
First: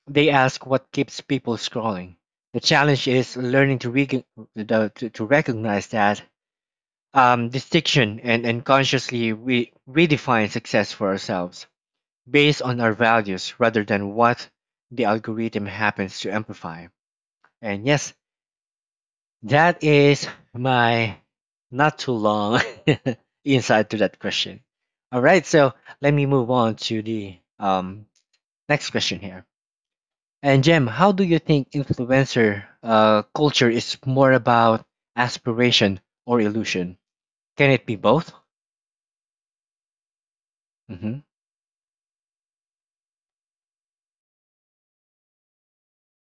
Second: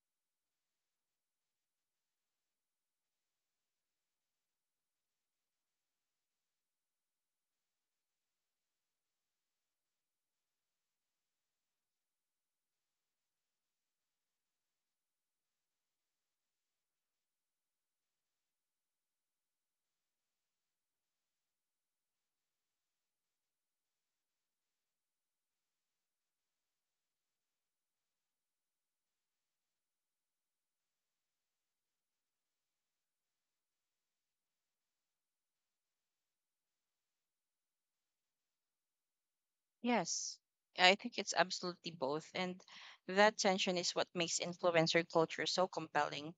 Speaker 1: they ask what keeps people scrolling. The challenge is learning to, to recognize that distinction and consciously redefine success for ourselves based on our values rather than what the algorithm happens to amplify. And yes, that is my not too long [laughs] insight to that question. All right, so let me move on to the next question here. And Jem, how do you think influencer culture is more about aspiration or illusion? Can it be both?
Speaker 2: yes I think
Speaker 1: Mm-hmm.
Speaker 2: it's absolutely both, and that tension is what makes influencer culture so compelling.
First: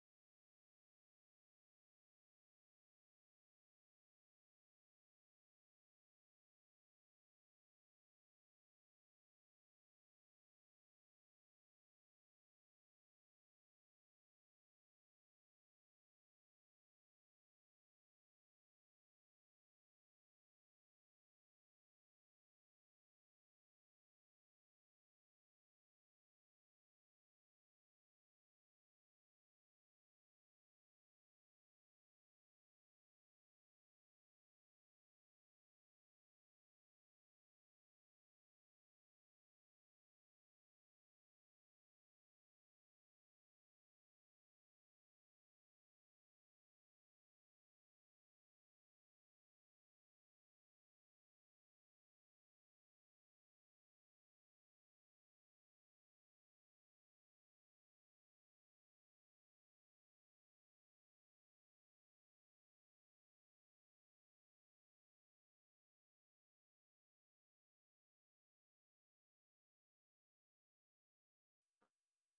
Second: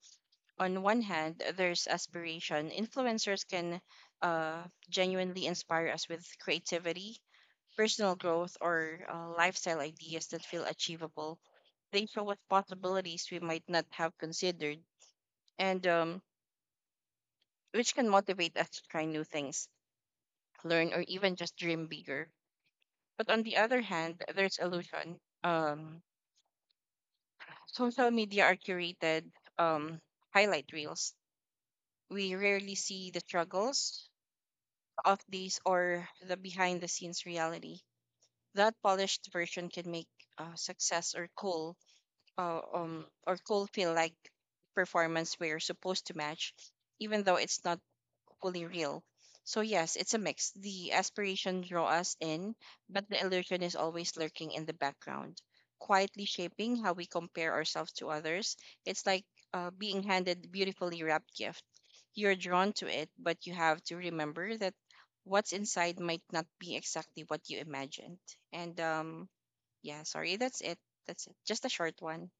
Speaker 2: On one hand, there's aspiration. Influencers can uh genuinely inspire us with creativity, personal growth, or lifestyle ideas that feel achievable. They show us possibilities we might not have considered, and which can motivate us to try new things, learn, or even just dream bigger. But on the other hand, there's illusion. Social media are curated um, highlight reels. We rarely see the struggles of these or the behind the scenes reality. That polished version can make success or cool feel like performance we're supposed to match, even though it's not equally real. So yes, it's a mix. The aspiration draw us in, but the illusion is always lurking in the background, quietly shaping how we compare ourselves to others. It's like being handed beautifully wrapped gift. You're drawn to it, but you have to remember that what's inside might not be exactly what you imagined. And Yeah, sorry, that's it. That's it. Just a short one.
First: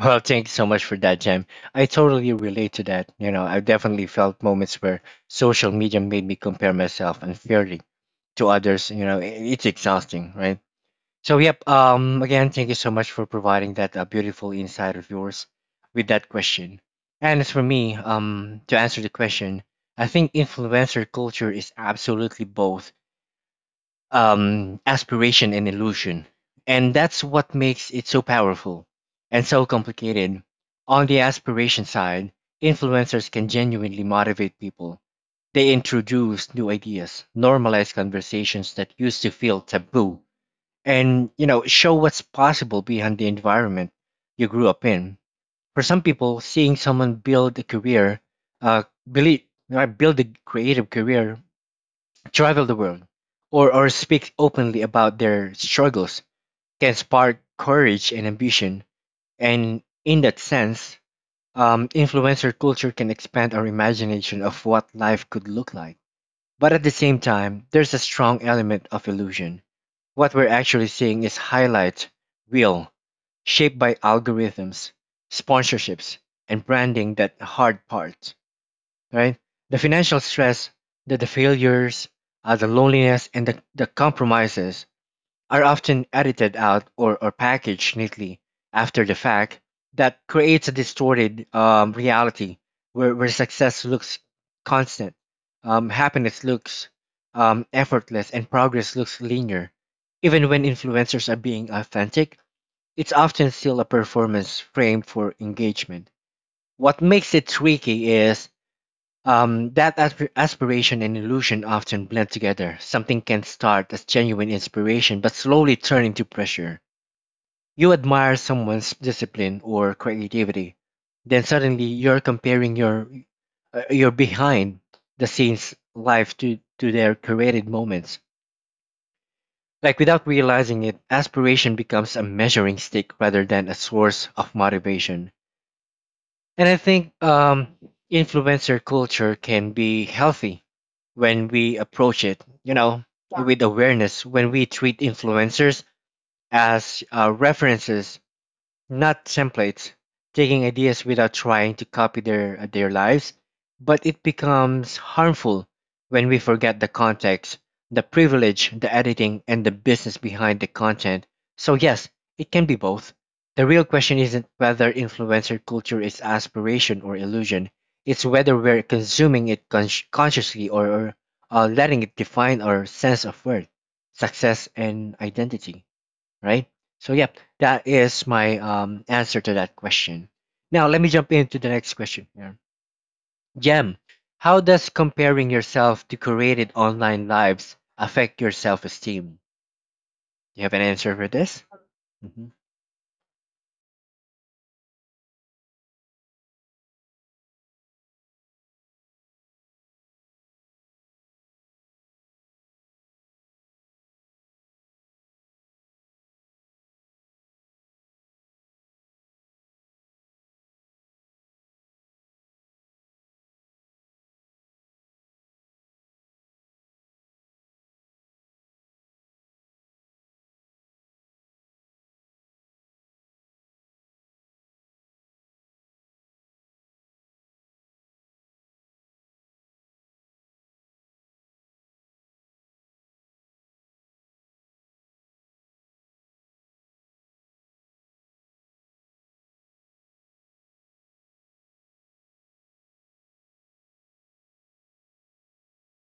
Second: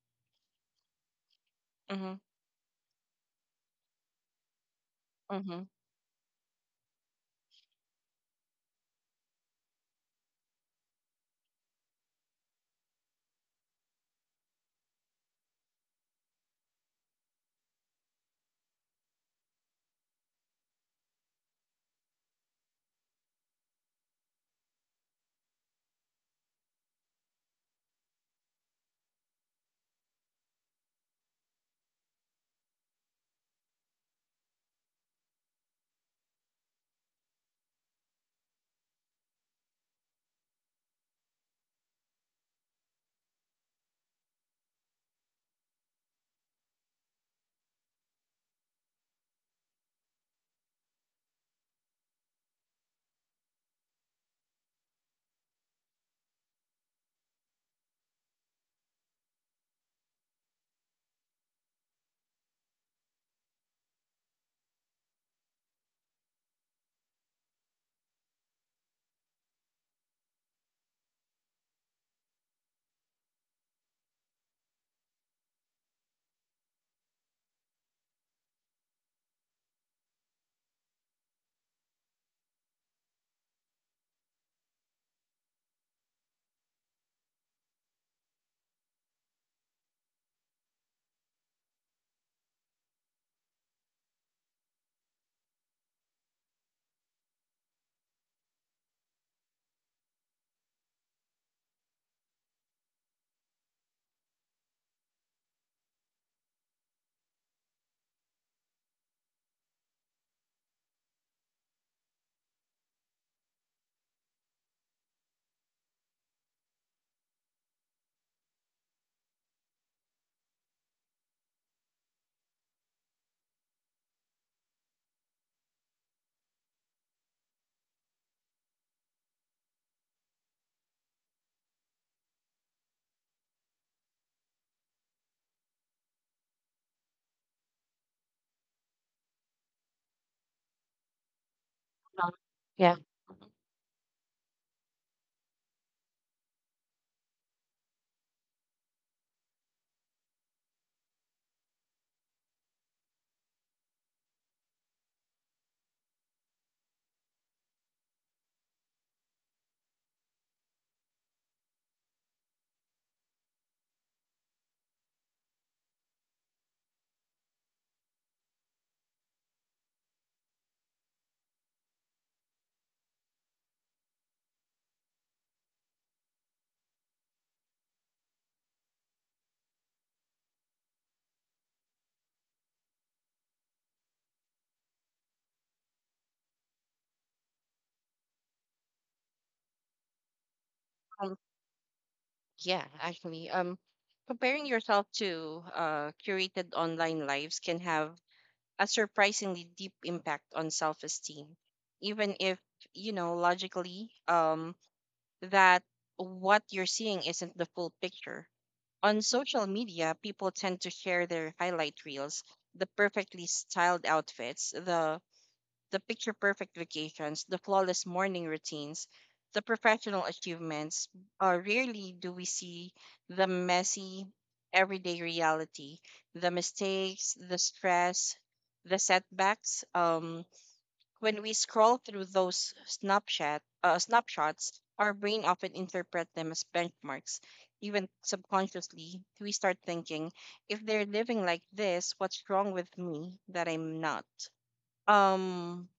Speaker 1: Well, thank you so much for that, Jam. I
Speaker 2: Mm-hmm.
Speaker 1: totally relate to that. You know, I've definitely felt moments where
Speaker 2: Mm-hmm.
Speaker 1: social media made me compare myself unfairly to others. You know, it's exhausting, right? So, yep. Again, thank you so much for providing that beautiful insight of yours with that question. And as for me, to answer the question, I think influencer culture is absolutely both aspiration and illusion. And that's what makes it so powerful and so complicated. On the aspiration side, influencers can genuinely motivate people. They introduce new ideas, normalize conversations that used to feel taboo, and you know, show what's possible behind the environment you grew up in. For some people, seeing someone build a career, uh, believe, build a creative career, travel the world, or speak openly about their struggles, can spark courage and ambition. And in that sense, influencer culture can expand our imagination of what life could look like. But at the same time, there's a strong element of illusion. What we're actually seeing is highlight real, shaped by algorithms, sponsorships, and branding. That hard part, right? The financial stress, the failures, the loneliness, and the compromises are often edited out or packaged neatly after the fact. That creates a distorted reality where success looks constant, happiness looks effortless, and progress looks linear. Even when influencers are being authentic, it's often still a performance framed for engagement. What makes it tricky is that aspiration and illusion often blend together. Something can start as genuine inspiration but slowly turn into pressure. You admire someone's discipline or creativity, then suddenly you're comparing your behind the scenes life to their created moments. Like, without realizing it, aspiration becomes a measuring stick rather than a source of motivation. And I think influencer culture can be healthy when we approach
Speaker 2: Um,
Speaker 1: it, you
Speaker 2: yeah.
Speaker 1: know, yeah, with awareness, when we treat influencers as references, not templates, taking ideas without trying to copy their lives. But it becomes harmful when we forget the context, the privilege, the editing, and the business behind the content. So yes, it can be both. The real question isn't whether influencer culture is aspiration or illusion. It's whether we're consuming it consciously, or letting it define our sense of worth, success, and identity, right? So yeah, that is my answer to that question. Now let me jump into the next question here. Jem, how does comparing yourself to created online lives affect your self-esteem? Do you have an answer for this? Mm-hmm.
Speaker 2: Yeah, actually, comparing yourself to curated online lives can have a surprisingly deep impact on self-esteem, even if you know logically that what you're seeing isn't the full picture. On social media, people tend to share their highlight reels, the perfectly styled outfits, the picture perfect vacations, the flawless morning routines, the professional achievements. Rarely do we see the messy everyday reality, the mistakes, the stress, the setbacks. When we scroll through those snapshots, our brain often interpret them as benchmarks. Even subconsciously, we start thinking, if they're living like this, what's wrong with me that I'm not? Um,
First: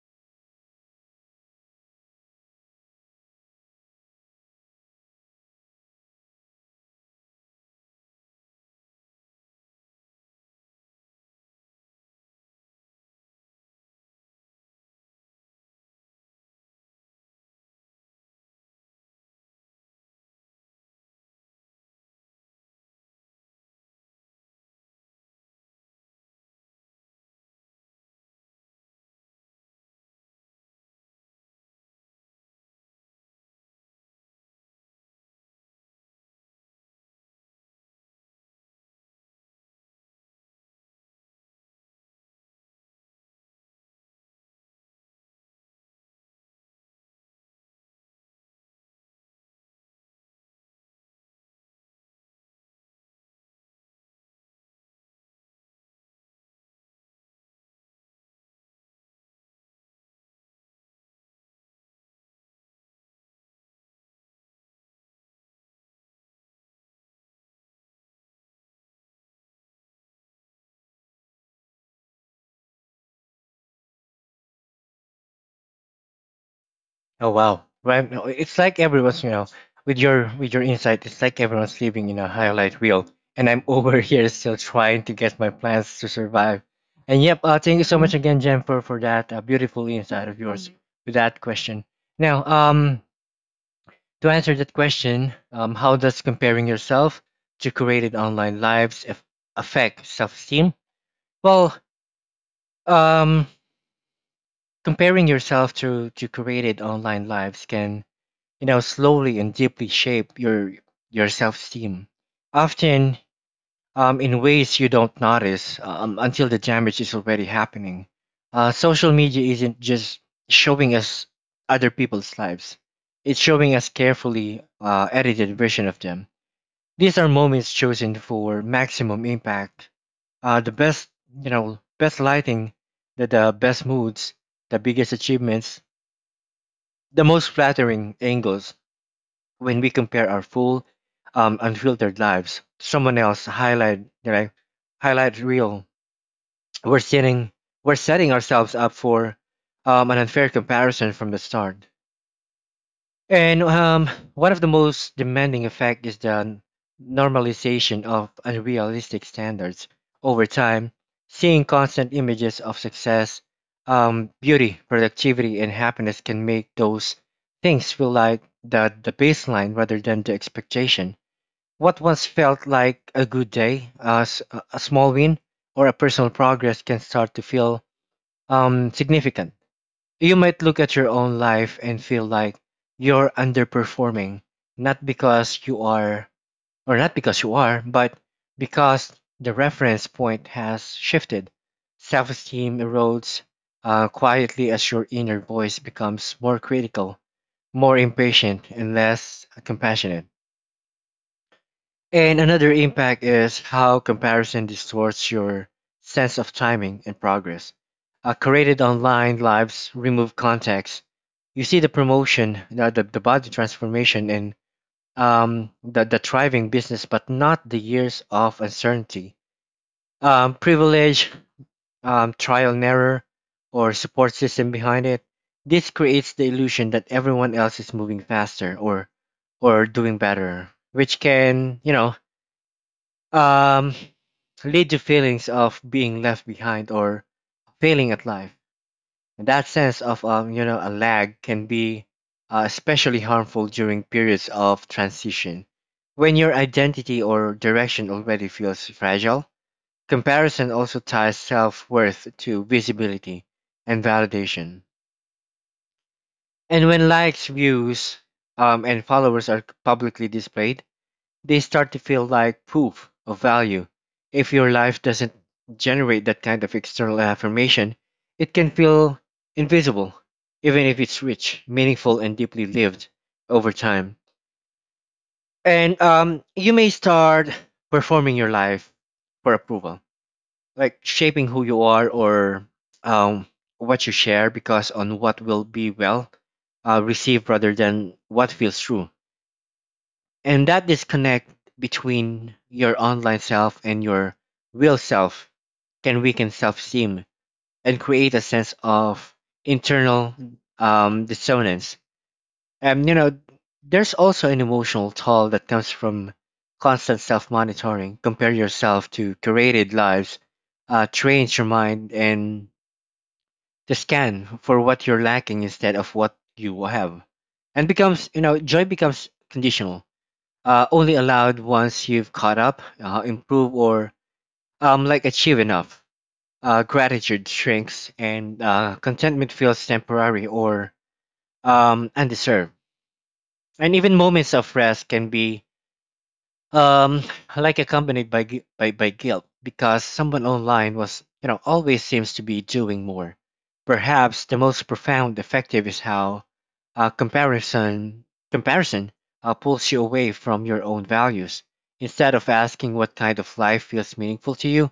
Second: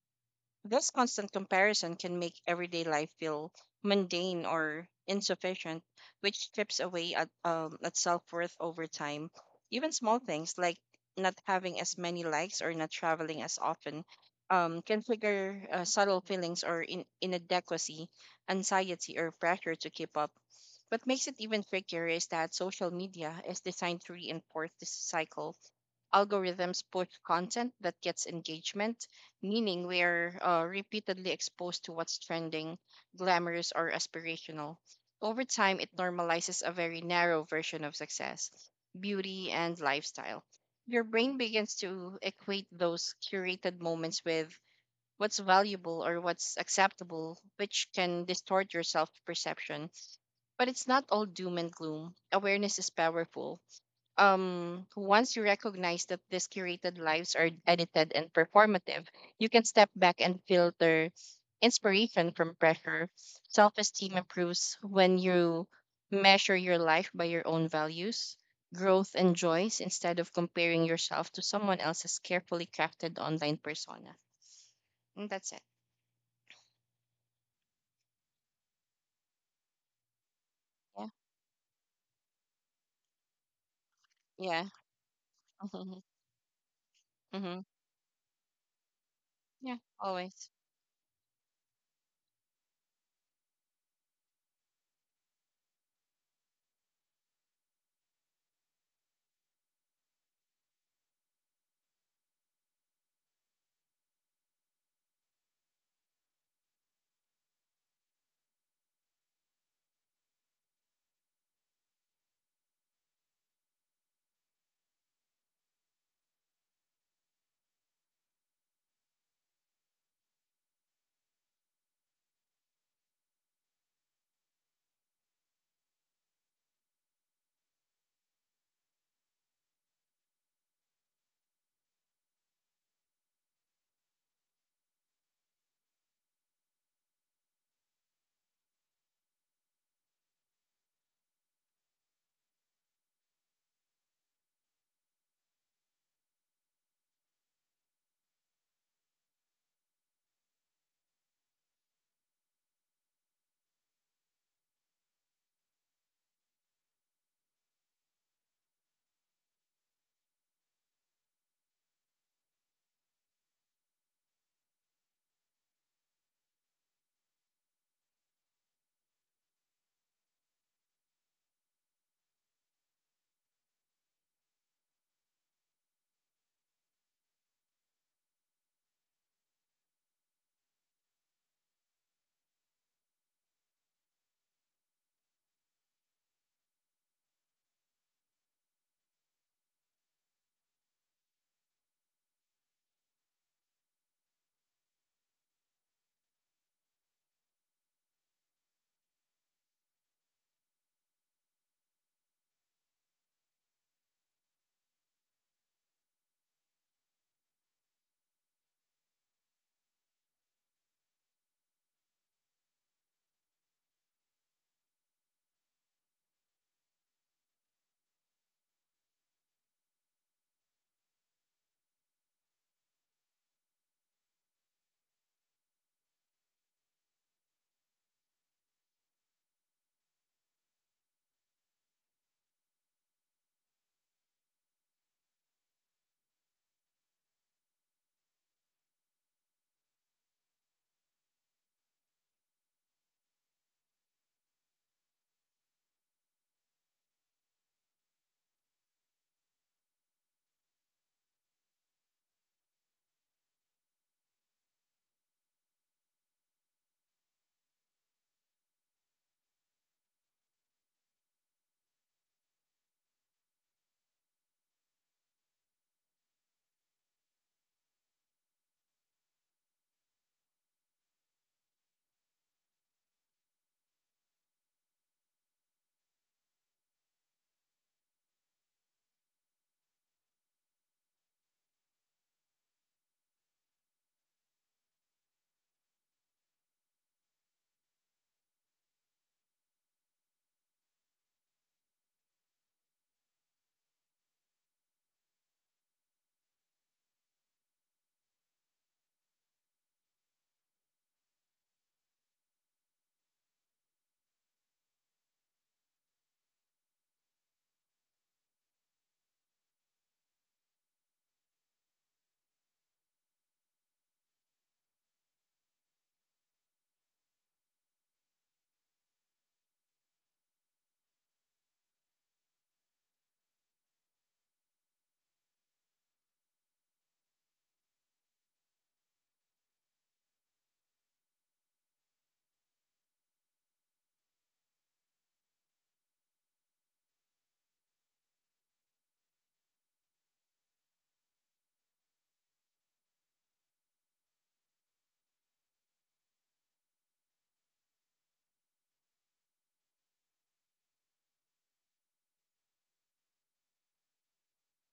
Speaker 2: this constant comparison can make everyday life feel mundane or insufficient, which strips away at self worth over time. Even small things like not having as many likes or not traveling as often can trigger subtle feelings or inadequacy, anxiety, or pressure to keep up. What makes it even trickier is that social media is designed to reinforce this cycle algorithms push content that gets engagement, meaning we're repeatedly exposed to what's trending, glamorous, or aspirational. Over time, it normalizes a very narrow version of success, beauty, and lifestyle. Your brain begins to equate those curated moments with what's valuable or what's acceptable, which can distort your self perception. But it's not all doom and gloom. Awareness is powerful once you recognize that these curated lives are edited and performative, you can step back and filter inspiration from pressure. Self esteem improves when you measure your life by your own values, growth, and joys instead of comparing yourself to someone else's carefully crafted online persona. And that's it.
Speaker 1: Oh wow. Well, no, it's like everyone's, you know, with your insight,
Speaker 2: Yeah.
Speaker 1: it's like everyone's living in a highlight reel, and I'm [laughs] over here still
Speaker 2: Yeah. [laughs]
Speaker 1: trying to get my plans to survive. And yep,
Speaker 2: Mm-hmm. Hmm.
Speaker 1: thank you so much again, Jem, for that
Speaker 2: Yeah.
Speaker 1: beautiful insight of
Speaker 2: Always.
Speaker 1: yours with that question. Now, to answer that question, how does comparing yourself to created online lives affect self-esteem? Well, um, comparing yourself to created online lives can, you know, slowly and deeply shape your self-esteem, often in ways you don't notice until the damage is already happening. Social media isn't just showing us other people's lives, it's showing us carefully edited version of them. These are moments chosen for maximum impact, the best, you know, best lighting, the best moods, the biggest achievements, the most flattering angles. When we compare our full, unfiltered lives to someone else highlight, right? Highlight real. We're setting we're setting ourselves up for an unfair comparison from the start. And one of the most demanding effect is the normalization of unrealistic standards over time. Seeing constant images of success, beauty, productivity, and happiness can make those things feel like the baseline rather than the expectation. What once felt like a good day, a small win, or a personal progress can start to feel significant. You might look at your own life and feel like you're underperforming, not because you are, or not because you are, but because the reference point has shifted. Self esteem erodes quietly as your inner voice becomes more critical, more impatient, and less compassionate. And another impact is how comparison distorts your sense of timing and progress. Created online lives remove context. You see the promotion, the body transformation, and the thriving business, but not the years of uncertainty, privilege, trial and error, or support system behind it. This creates the illusion that everyone else is moving faster or doing better, which can, you know, um, lead to feelings of being left behind or failing at life. And that sense of, you know, a lag can be especially harmful during periods of transition. When your identity or direction already feels fragile, comparison also ties self worth to visibility and validation. And when likes, views, and followers are publicly displayed, they start to feel like proof of value. If your life doesn't generate that kind of external affirmation, it can feel invisible, even if it's rich, meaningful, and deeply lived over time. And you may start performing your life for approval, like shaping who you are or um, what you share, because on what will be well received rather than what feels true. And that disconnect between your online self and your real self can weaken self esteem and create a sense of internal dissonance. And you know, there's also an emotional toll that comes from constant self monitoring. Compare yourself to curated lives, trains your mind and to scan for what you're lacking instead of what you have. And becomes, you know, joy becomes conditional, only allowed once you've caught up, improve, or like achieve enough. Gratitude shrinks, and contentment feels temporary or undeserved. And even moments of rest can be, um like accompanied by guilt, because someone online was, you know, always seems to be doing more. Perhaps the most profound effective is how uh, comparison comparison pulls you away from your own values. Instead of asking what kind of life feels meaningful to you,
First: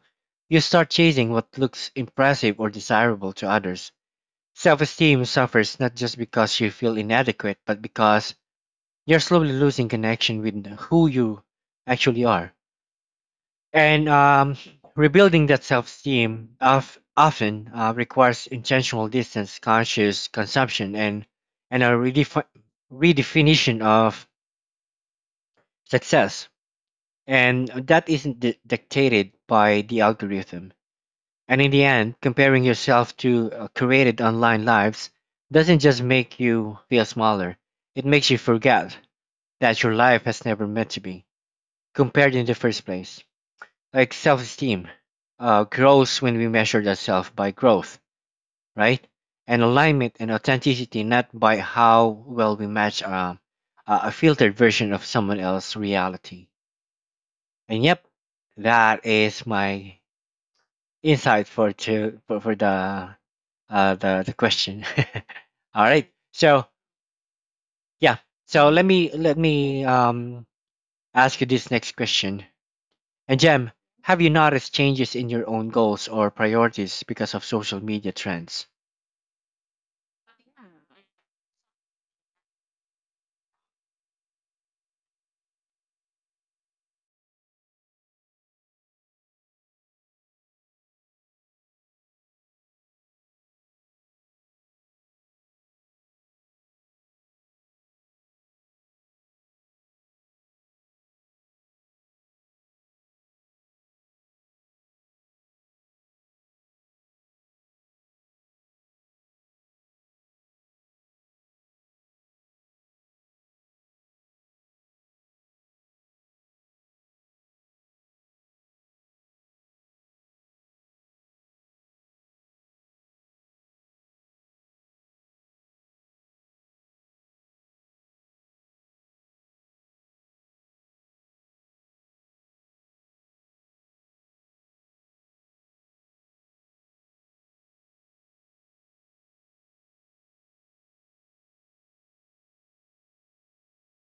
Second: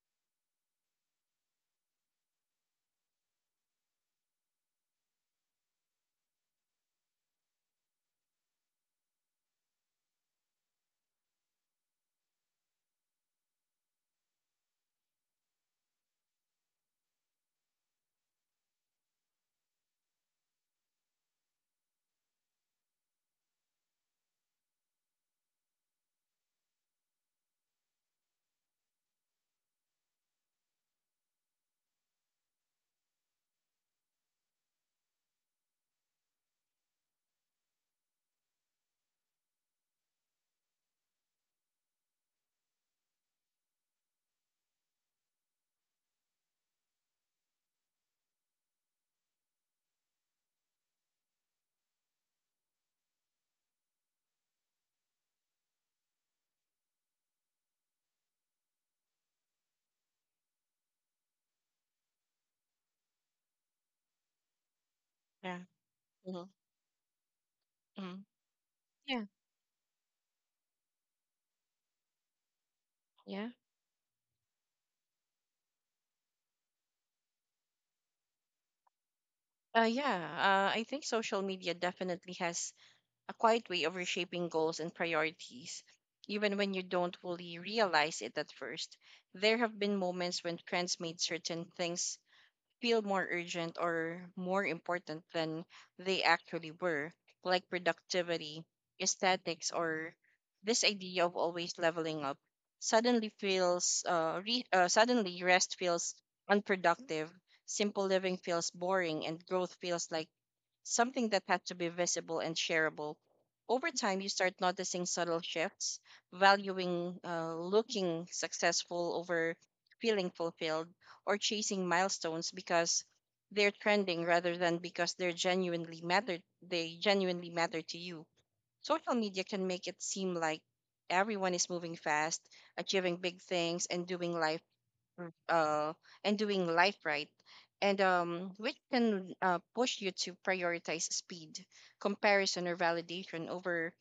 Speaker 1: you start chasing what looks impressive or desirable to others. Self-esteem suffers not just because you feel inadequate, but because you're slowly losing connection with who you actually are. And rebuilding that self esteem of, often requires intentional distance, conscious consumption, and a redefinition of success. And that isn't dictated by the algorithm. And in the end, comparing yourself to created online lives doesn't just make you feel smaller, it makes you forget that your life has never meant to be compared in the first place. Like, self esteem grows when we measure ourselves by growth, right? And alignment and authenticity, not by how well we match a filtered version of someone else's reality. And yep, that is my insight for the the question.
Speaker 2: Yeah.
Speaker 1: [laughs] All right.
Speaker 2: Hmm.
Speaker 1: So yeah.
Speaker 2: Hmm.
Speaker 1: So let me
Speaker 2: Yeah.
Speaker 1: let me ask you this next question. And
Speaker 2: Yeah.
Speaker 1: Jem, have you noticed changes in your own goals or priorities because of social media trends?
Speaker 2: Yeah, I think social media definitely has a quiet way of reshaping goals and priorities, even when you don't fully realize it at first. There have been moments when trends made certain things feel more urgent or more important than they actually were, like productivity, aesthetics, or this idea of always leveling up. Suddenly feels re- suddenly rest feels unproductive, simple living feels boring, and growth feels like something that had to be visible and shareable. Over time, you start noticing subtle shifts, valuing looking successful over feeling fulfilled or chasing milestones because they're trending rather than because they genuinely matter to you. Social media can make it seem like everyone is moving fast, achieving big things and r- uh, doing life right, and which can push you to prioritize speed, comparison, or validation over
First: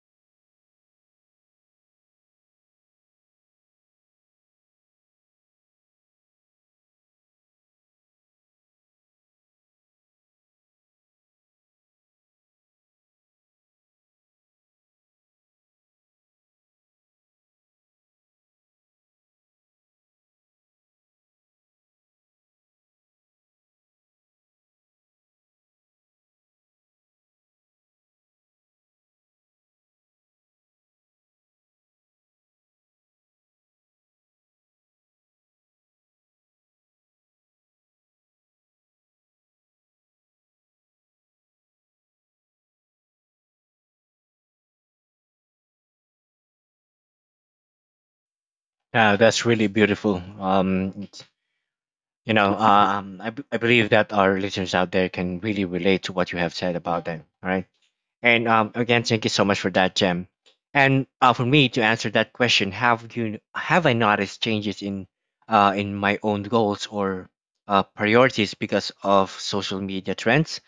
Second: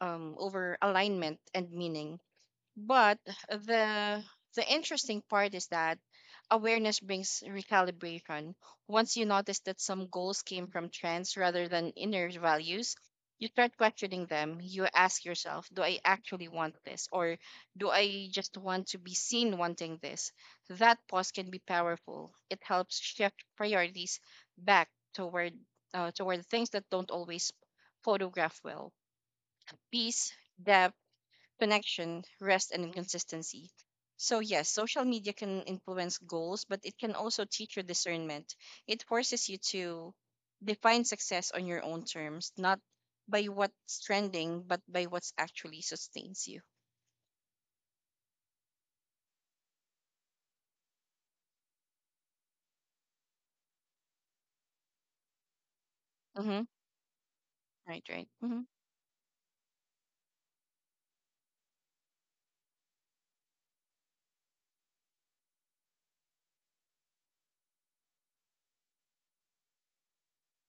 Speaker 2: over alignment and meaning. But the the interesting part is that awareness brings recalibration. Once you notice that some goals came from trends rather than inner values, you start questioning them. You ask yourself, do I actually want this? Or do I just want to be seen wanting this? That pause can be powerful. It helps shift priorities back toward toward things that don't always photograph well. Peace, depth, connection, rest, and inconsistency. So, yes, social media can influence goals, but it can also teach you discernment. It forces you to define success on your own terms, not by what's trending, but by what's actually sustains you.
Speaker 1: Yeah, that's really beautiful. You know, I, I believe that our listeners out there can really relate to what you have
Speaker 2: Hmm.
Speaker 1: said about them. All right.
Speaker 2: Right, right.
Speaker 1: And
Speaker 2: Hmm.
Speaker 1: again, thank you so much for that, Jem. And for me to answer that question, have I noticed changes in my own goals or priorities because of social media trends?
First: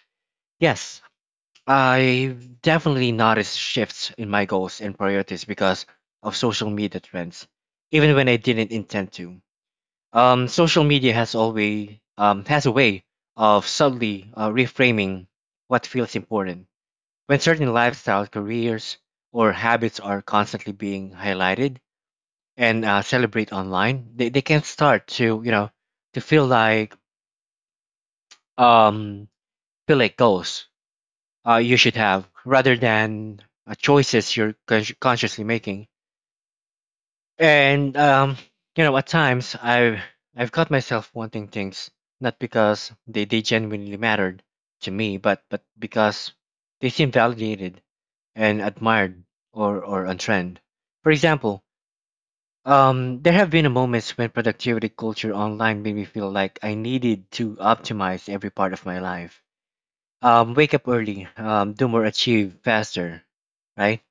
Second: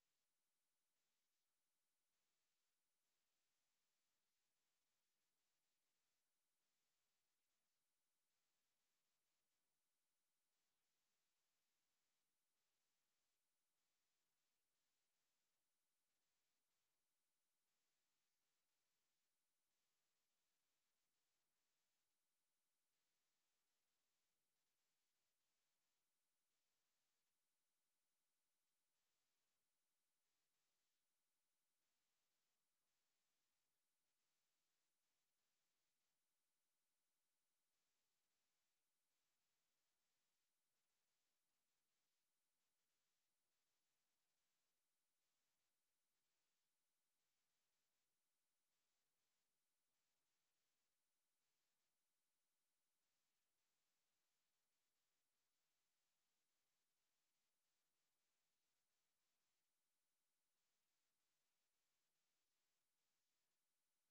Speaker 1: Yes, I've definitely noticed shifts in my goals and priorities because of social media trends, even when I didn't intend to. Social media has a way of subtly reframing what feels important. When certain lifestyles, careers, or habits are constantly being highlighted and celebrate online, they can start to, you know, to feel like, um feel like goals you should have rather than choices you're consciously making. And you know, at times I've caught myself wanting things not because they genuinely mattered to me, but because they seem validated and admired, or on trend. For example, there have been moments when productivity culture online made me feel like I needed to optimize every part of my life, wake up early, do more, achieve faster, right?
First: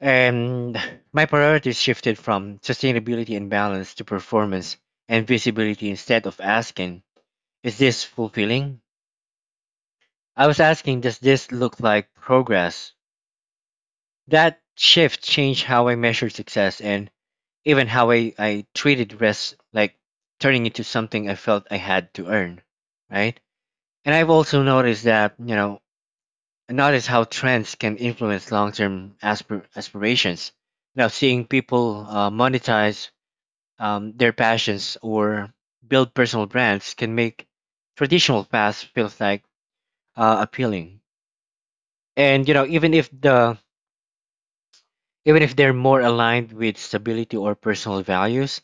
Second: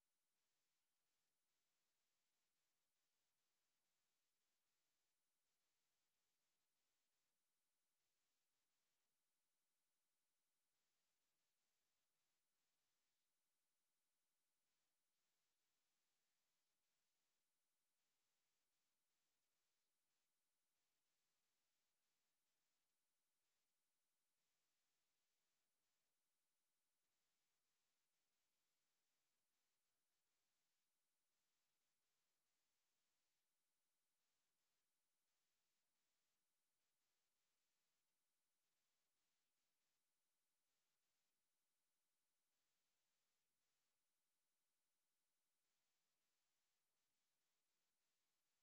Speaker 1: And [sighs] my priorities shifted from sustainability and balance to performance and visibility. Instead of asking, is this fulfilling? I was asking, does this look like progress? That shift changed how I measured success and even how I treated rest, like turning into something I felt I had to earn, right? And I've also noticed that, you know, notice how trends can influence long-term aspirations. Now, seeing people monetize their passions or build personal brands can make traditional paths feels like appealing. And you know, even if the even if they're more aligned with stability or personal values,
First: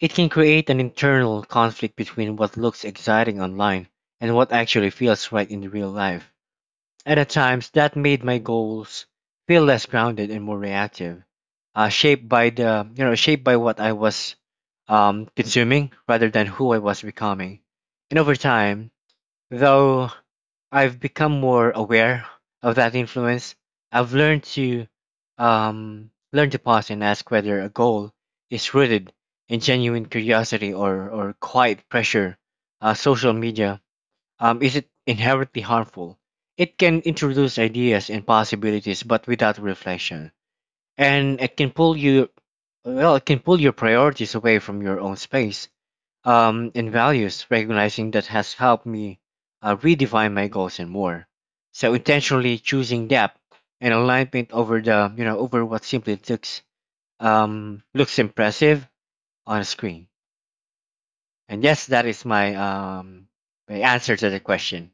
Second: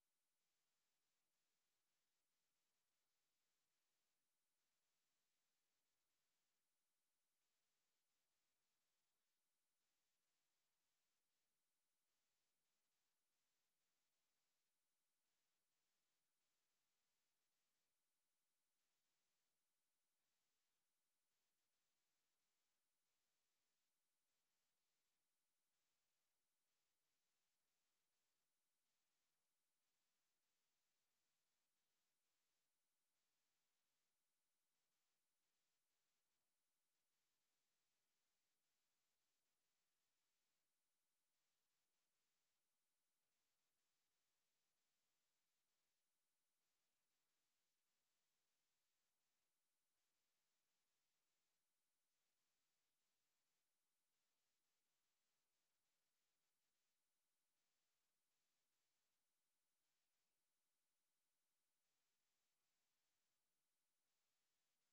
Speaker 1: it can create an internal conflict between what looks exciting online and what actually feels right in real life. And at times that made my goals feel less grounded and more reactive, shaped by the you know shaped by what I was consuming rather than who I was becoming. And over time, though I've become more aware of that influence, I've learned to learn to pause and ask whether a goal is rooted in genuine curiosity or quiet pressure. Social media, is it inherently harmful? It can introduce ideas and possibilities, but without reflection, and it can pull you, well, it can pull your priorities away from your own space and values. Recognizing that has helped me redefine my goals and more. So intentionally choosing depth and alignment over over what simply looks looks impressive on a screen. And yes, that is my my answer to the question.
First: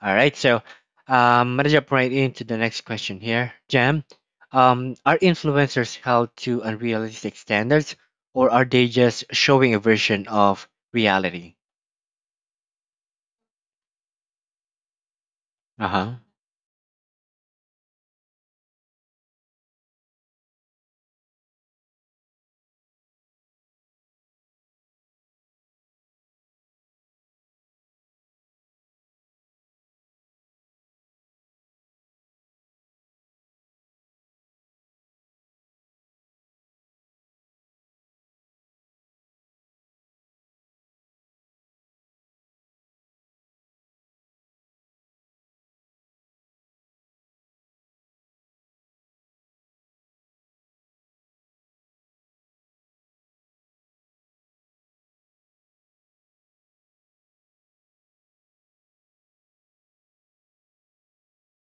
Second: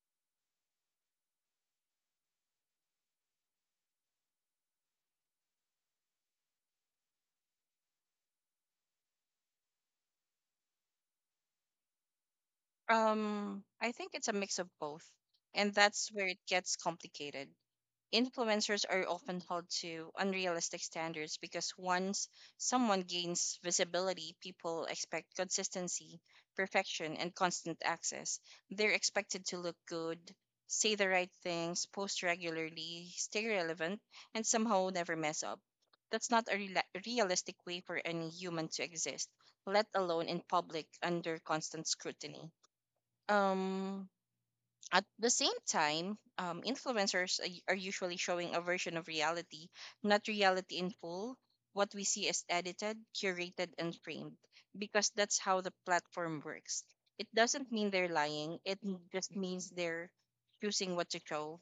Speaker 1: All right, so let's jump right into the next question here, Jam. Are influencers held to unrealistic standards, or are they just showing a version of reality?
Speaker 2: I think it's a mix of both, and
Speaker 1: Uh
Speaker 2: that's
Speaker 1: huh.
Speaker 2: where it gets complicated. Influencers are often held to unrealistic standards because once someone gains visibility, people expect consistency, perfection, and constant access. They're expected to look good, say the right things, post regularly, stay relevant, and somehow never mess up. That's not a rela realistic way for any human to exist, let alone in public under constant scrutiny. Um, at the same time, influencers are are usually showing a version of reality, not reality in full. What we see is edited, curated, and framed because that's how the platform works. It doesn't mean they're lying, just means they're choosing what to show.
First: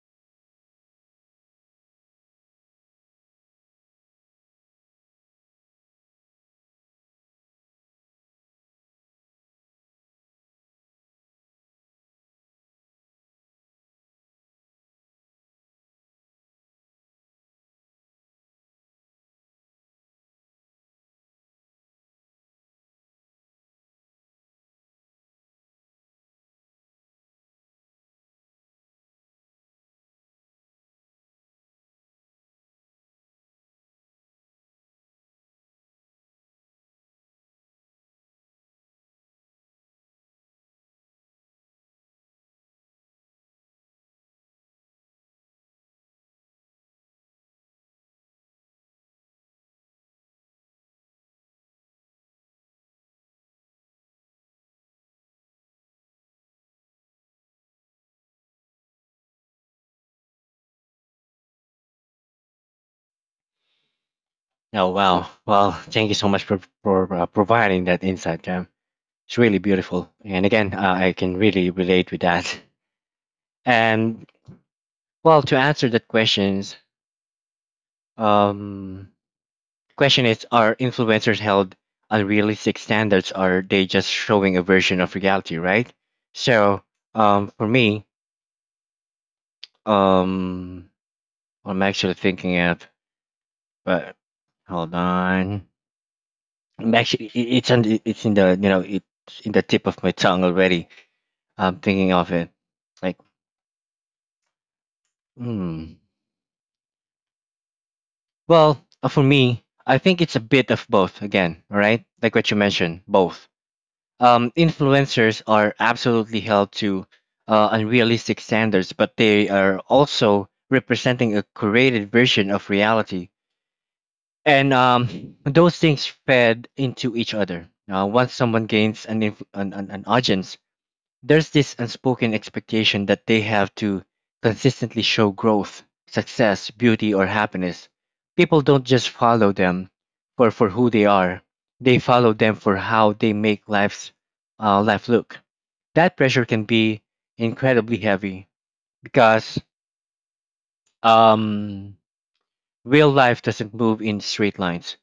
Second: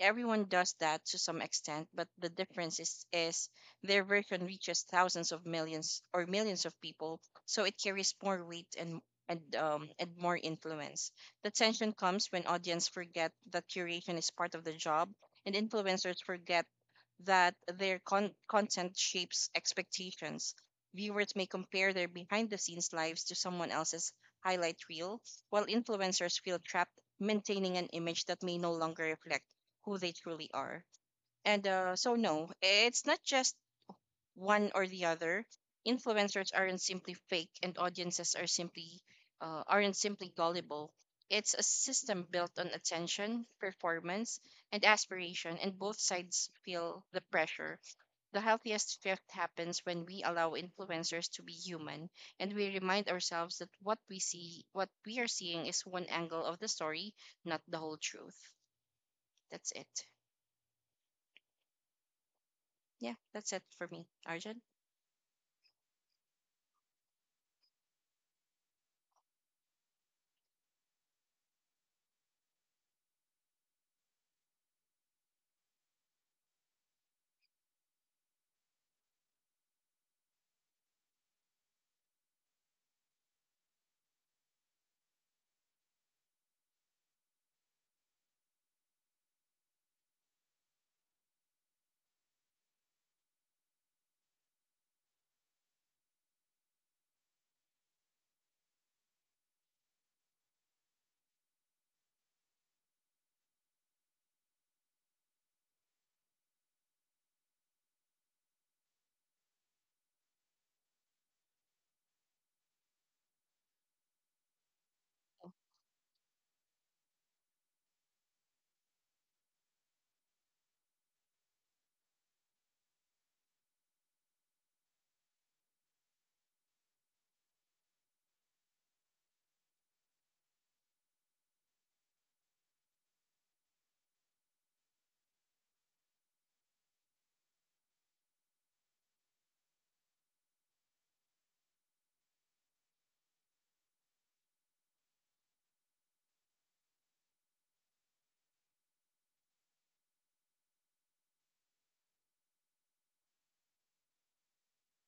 Speaker 2: Everyone does that to some extent, but the difference is, their version reaches thousands of millions or millions of people, so it carries more weight and more influence the tension comes when audience forget that curation is part of the job and influencers forget that their content shapes expectations. Viewers may compare their behind the scenes lives to someone else's highlight reel, while influencers feel trapped maintaining an image that may no longer reflect who they truly are. And so, no, it's not just one or the other. Influencers aren't simply fake, and audiences are simply aren't simply gullible. It's a system built on attention, performance, and aspiration, and both sides feel the pressure. The healthiest shift happens when we allow influencers to be human, and we remind ourselves that what we are seeing, is one angle of the story, not the whole truth. That's it. Yeah, that's it for me, Arjun.
Speaker 1: Oh wow. Well, thank you so much for for providing that insight, Jam. It's really beautiful, and again, I can really relate with that. And well, to answer that questions, um, question is, are influencers held unrealistic standards, or are they just showing a version of reality, right? So, um, for me, um, I'm actually thinking of, but hold on. I'm actually, it's on, it's in the, you know, it's in the tip of my tongue already. I'm thinking of it. Like, hmm. Well, for me, I think it's a bit of both again, all right? Like what you mentioned, both. Influencers are absolutely held to unrealistic standards, but they are also representing a curated version of reality. And those things fed into each other. Once someone gains an, an audience, there's this unspoken expectation that they have to consistently show growth, success, beauty, or happiness. People don't just follow them for who they are, they follow them for how they make life look. That pressure can be incredibly heavy because um, real life doesn't move in straight lines,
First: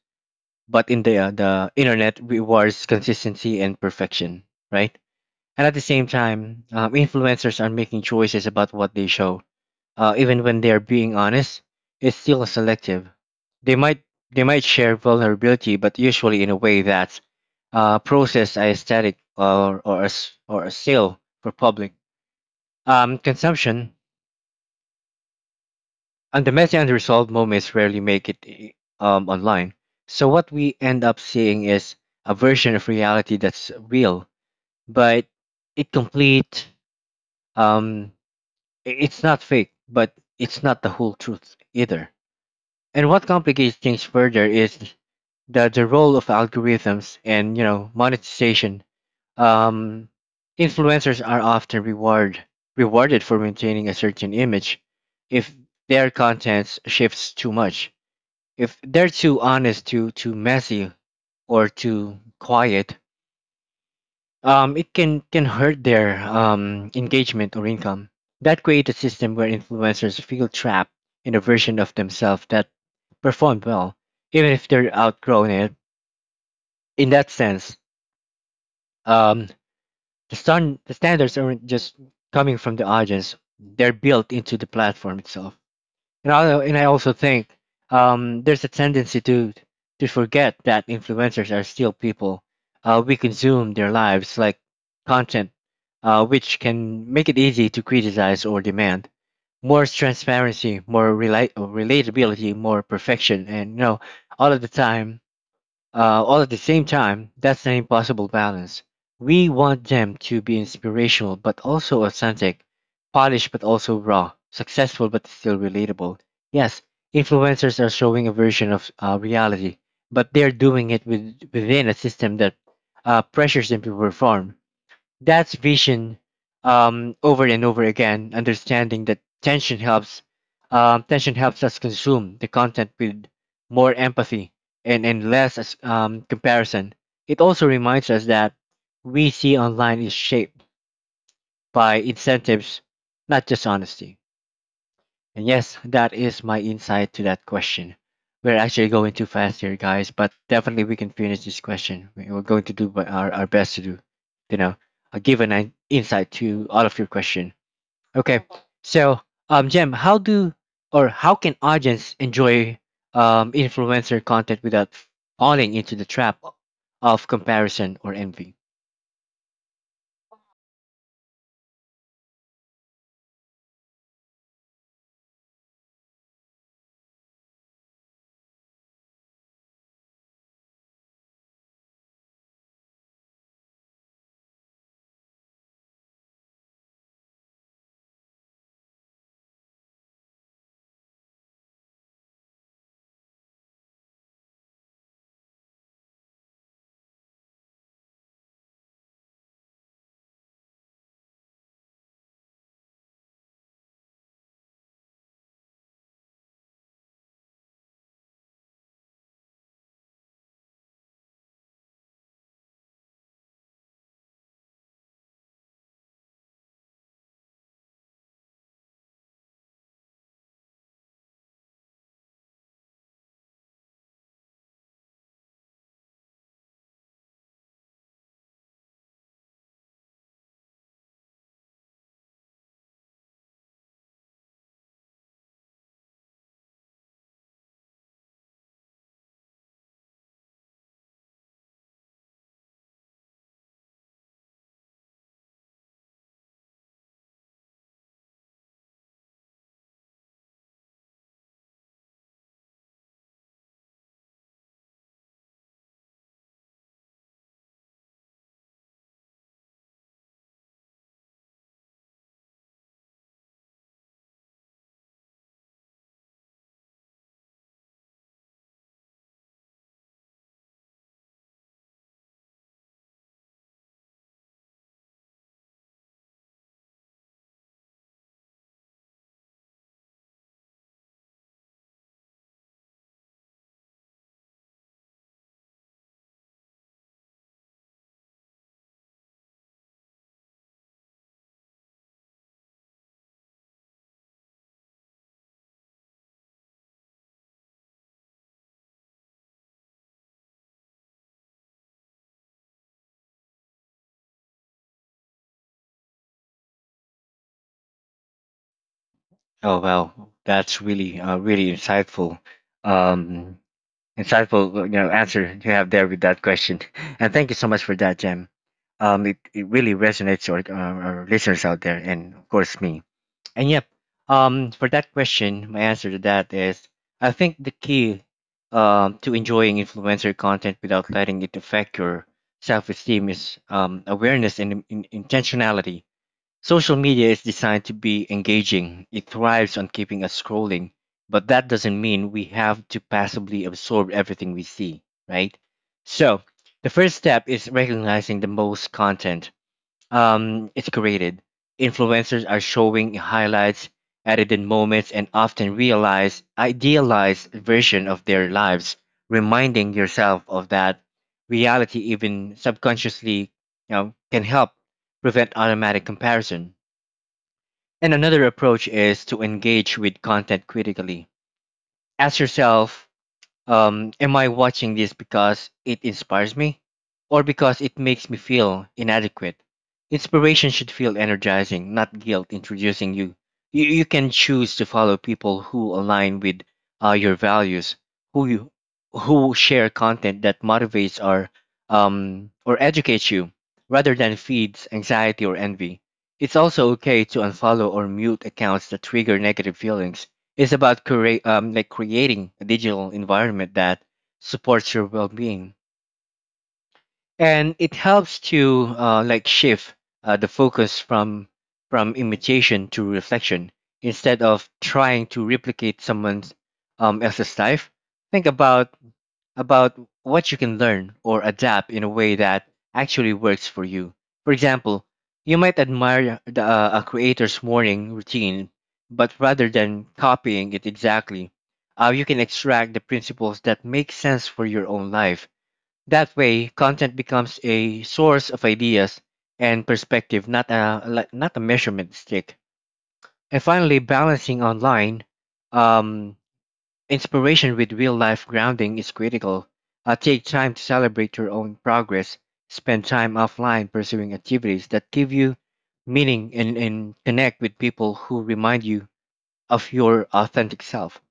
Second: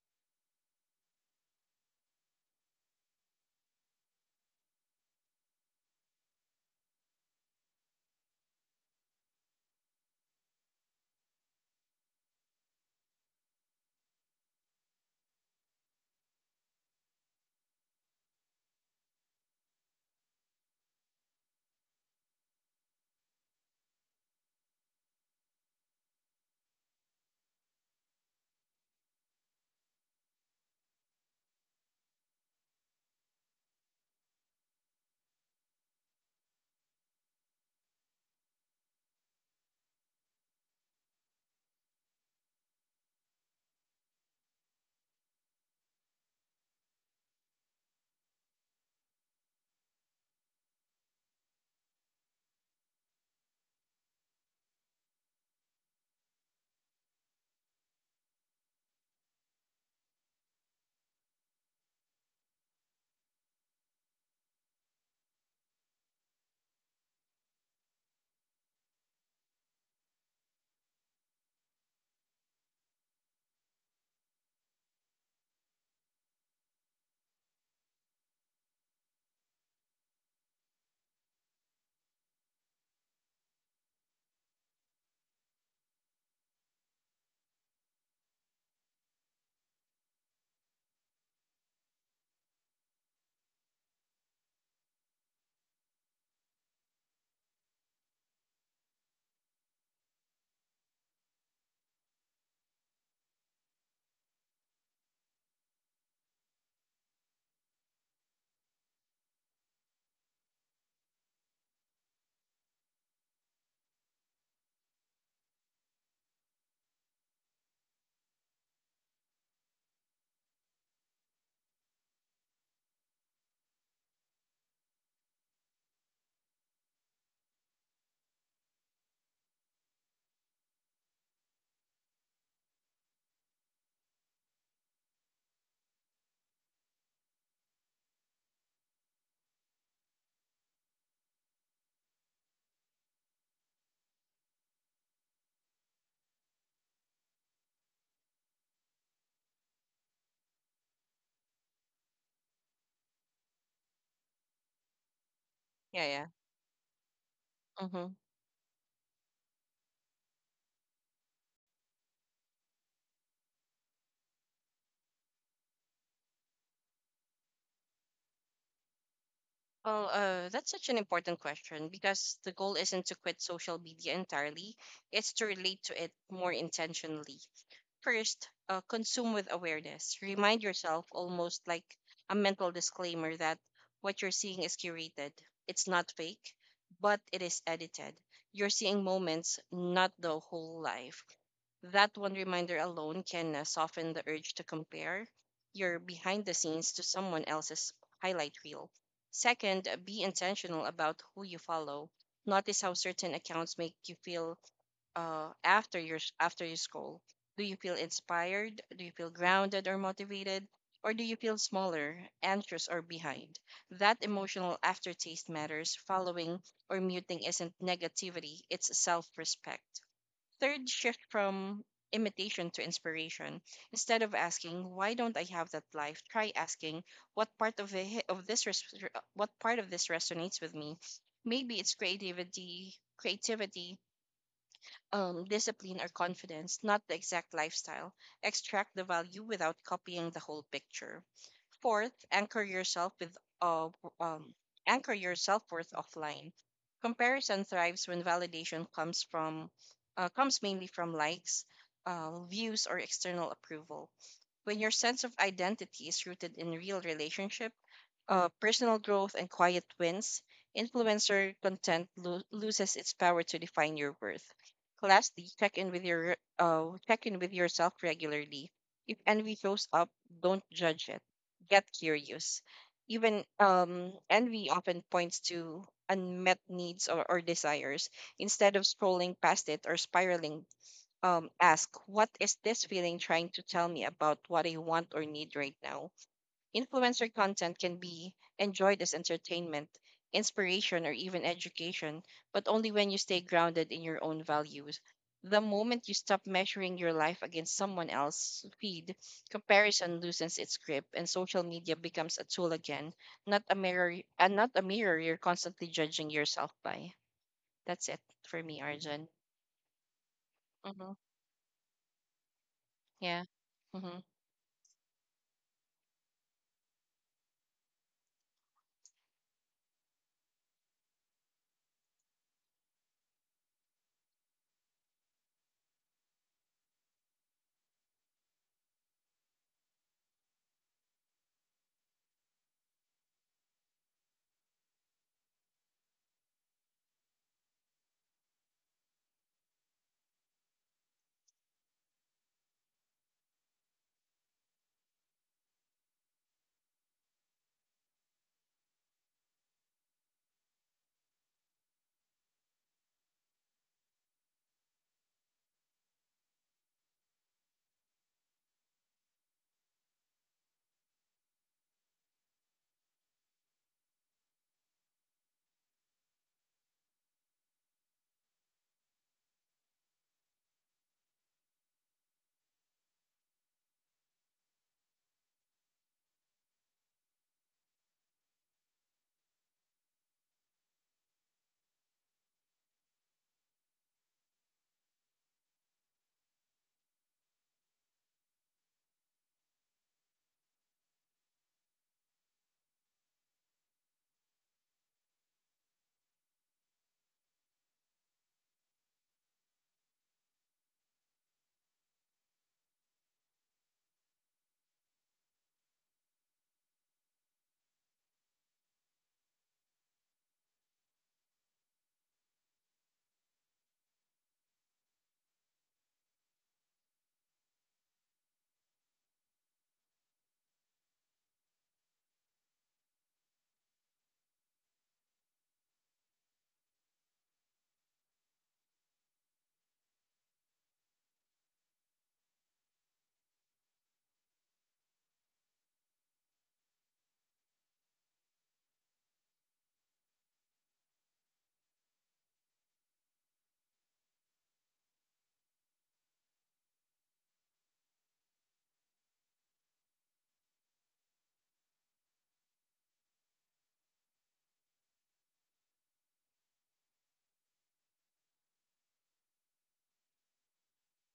Speaker 1: but the internet rewards consistency and perfection, right? And at the same time, influencers are making choices about what they show. Even when they are being honest, it's still selective. They might they might share vulnerability, but usually in a way that's processed as aesthetic or or a sale for public consumption. And the messy and unresolved moments rarely make it online. So what we end up seeing is a version of reality that's real, but incomplete. Um, I- It's not fake, but it's not the whole truth either. And what complicates things further is the role of algorithms and, you know, monetization. Um, influencers are often rewarded for maintaining a certain image if their content shifts too much. If they're too honest, too messy, or too quiet, it can hurt their engagement or income. That creates a system where influencers feel trapped in a version of themselves that performed well, even if they're outgrown it. In that sense, um, the stand the standards aren't just coming from the audience; they're built into the platform itself. And I also think there's a tendency to forget that influencers are still people. We consume their lives like content, which can make it easy to criticize or demand more transparency, more relate relatability, more perfection, and, you know, all of the time, all at the same time, that's an impossible balance. We want them to be inspirational but also authentic, polished but also raw, successful but still relatable. Yes, influencers are showing a version of reality, but they're doing it with, within a system that pressures them to perform. That's vision over and over again, understanding that tension helps us consume the content with more empathy and less comparison. It also reminds us that we see online is shaped by incentives, not just honesty. And yes, that is my insight to that question. We're actually going too fast here, guys, but definitely we can finish this question. We're going to do what our best to do, you know, give an
Speaker 2: Yeah, yeah.
Speaker 1: insight to all of your question.
Speaker 2: Mm-hmm.
Speaker 1: Okay, so Jem, how do or how can audience enjoy influencer content without falling into the trap of comparison or envy?
Speaker 2: Well, that's such an important question because the goal isn't to quit social media entirely, it's to relate to it more intentionally. First, consume with awareness. Remind yourself, almost like a mental disclaimer, that what you're seeing is curated. It's not fake, but it is edited. You're seeing moments, not the whole life. That one reminder alone can soften the urge to compare your behind the scenes to someone else's highlight reel. Second, be intentional about who you follow. Notice how certain accounts make you feel after you scroll. Do you feel inspired? Do you feel grounded or motivated? Or do you feel smaller, anxious, or behind? That emotional aftertaste matters. Following or muting isn't negativity, it's self respect. Third, shift from imitation to inspiration. Instead of asking, why don't I have that life? Try asking, what part of, the, of this res- what part of this resonates with me? Maybe creativity, discipline or confidence, not the exact lifestyle. Extract the value without copying the whole picture. Fourth, anchor yourself with um, anchor your self worth offline. Comparison thrives when validation comes mainly from likes, views, or external approval. When your sense of identity is rooted in real relationships personal growth and quiet wins, influencer content loses its power to define your worth. Lastly, check in with yourself regularly. If envy shows up, don't judge it. Get curious. Even envy often points to unmet needs or desires. Instead of scrolling past it or spiraling, ask, what is this feeling trying to tell me about what I want or need right now? Influencer content can be enjoyed as entertainment, inspiration, or even education, but only when you stay grounded in your own values. The moment you stop measuring your life against someone else's feed, comparison loosens its grip, and social media becomes a tool again, not a mirror you're constantly judging yourself by. That's it for me, Arjun.
Speaker 1: Oh wow, that's
Speaker 2: Mm-hmm.
Speaker 1: really really insightful,
Speaker 2: Yeah.
Speaker 1: um,
Speaker 2: Mm-hmm.
Speaker 1: insightful answer you have there with that question, [laughs] and thank you so much for that, Jem. It, it really resonates with our listeners out there, and of course me. And yep, for that question, my answer to that is I think the key to enjoying influencer content without letting it affect your self esteem is awareness and intentionality. Social media is designed to be engaging. It thrives on keeping us scrolling, but that doesn't mean we have to passively absorb everything we see, right? So, the first step is recognizing the most content it's created. Influencers are showing highlights, edited moments, and often realize idealized version of their lives, reminding yourself of that reality even subconsciously, you know, can help prevent automatic comparison. And another approach is to engage with content critically. Ask yourself, am I watching this because it inspires me or because it makes me feel inadequate? Inspiration should feel energizing, not guilt introducing you. You can choose to follow people who align with your values, who you, who share content that motivates or or educates you rather than feeds anxiety or envy. It's also okay to unfollow or mute accounts that trigger negative feelings. It's about create like creating a digital environment that supports your well-being, and it helps to like shift the focus from imitation to reflection instead of trying to replicate someone else's life. Think about what you can learn or adapt in a way that actually works for you. For example, you might admire a creator's morning routine, but rather than copying it exactly, you can extract the principles that make sense for your own life. That way, content becomes a source of ideas and perspective, not a like, not a measurement stick. And finally, balancing online. Um, Inspiration with real-life grounding is critical. Take time to celebrate your own progress. Spend time offline pursuing activities that give you meaning and connect with people who remind you of your authentic self.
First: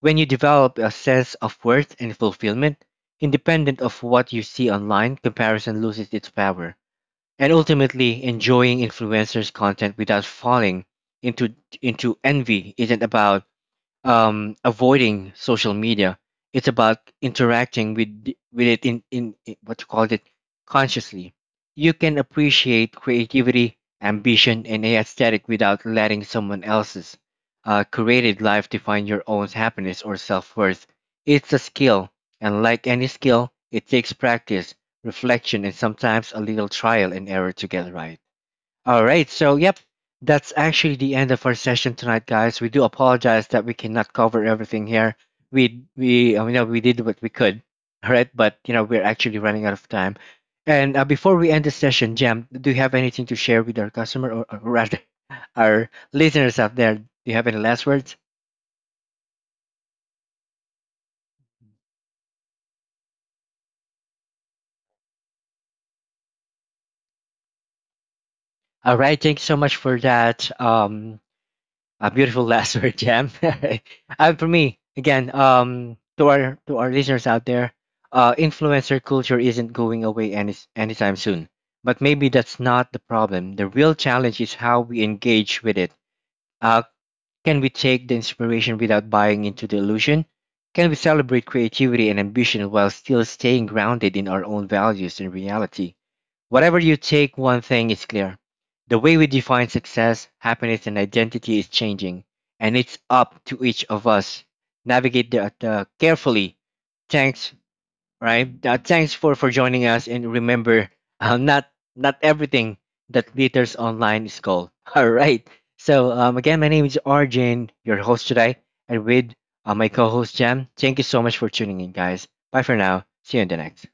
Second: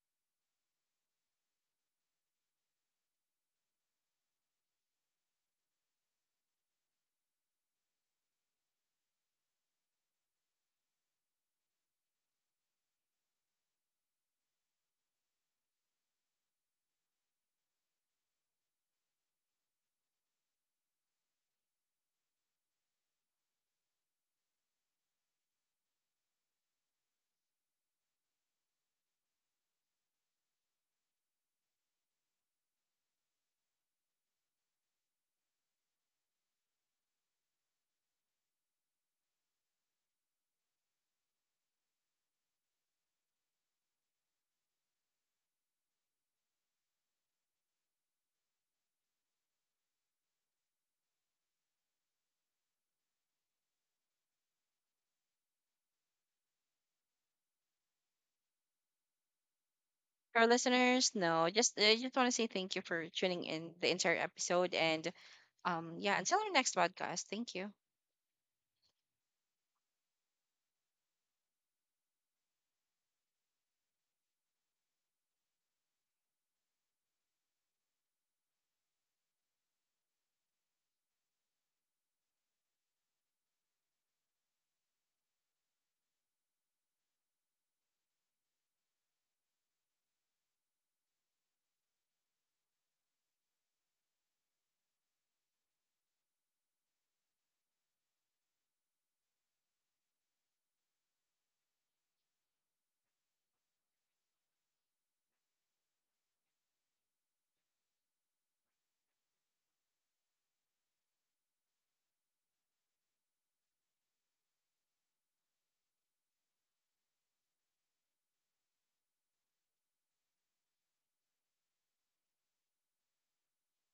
Speaker 1: When you develop a sense of worth and fulfillment, independent of what you see online, comparison loses its power. And ultimately, enjoying influencers' content without falling into into envy isn't about avoiding social media. It's about interacting with with it in in what you call it consciously. You can appreciate creativity, ambition, and aesthetic without letting someone else's created life define your own happiness or self worth. It's a skill, and like any skill, it takes practice, reflection, and sometimes a little trial and error to get right. All right. So, yep, that's actually the end of our session tonight, guys. We do apologize that we cannot cover everything here. We we did what we could. All right, but you know we're actually running out of time. And before we end the session, Jam, do you have anything to share with our customer or rather [laughs] our listeners out there? Do you have any last words?
Speaker 2: Our listeners, no, just I just want to say thank you for tuning in the entire episode, and yeah, until our next podcast. Thank you.
Speaker 1: All right. Thank you so much for that. A beautiful [laughs] last word, Jam. [laughs] And for me, again, to our listeners out there, influencer culture isn't going away anytime soon. But maybe that's not the problem. The real challenge is how we engage with it. uh, can we take the inspiration without buying into the illusion? Can we celebrate creativity and ambition while still staying grounded in our own values and reality? Whatever you take, one thing is clear. The way we define success, happiness, and identity is changing, and it's up to each of us navigate the carefully. Thanks, right? Thanks for joining us, and remember, not everything that glitters online is gold. [laughs] All right. So again, my name is Arjun, your host today, and with my co-host Jam. Thank you so much for tuning in, guys. Bye for now. See you in the next.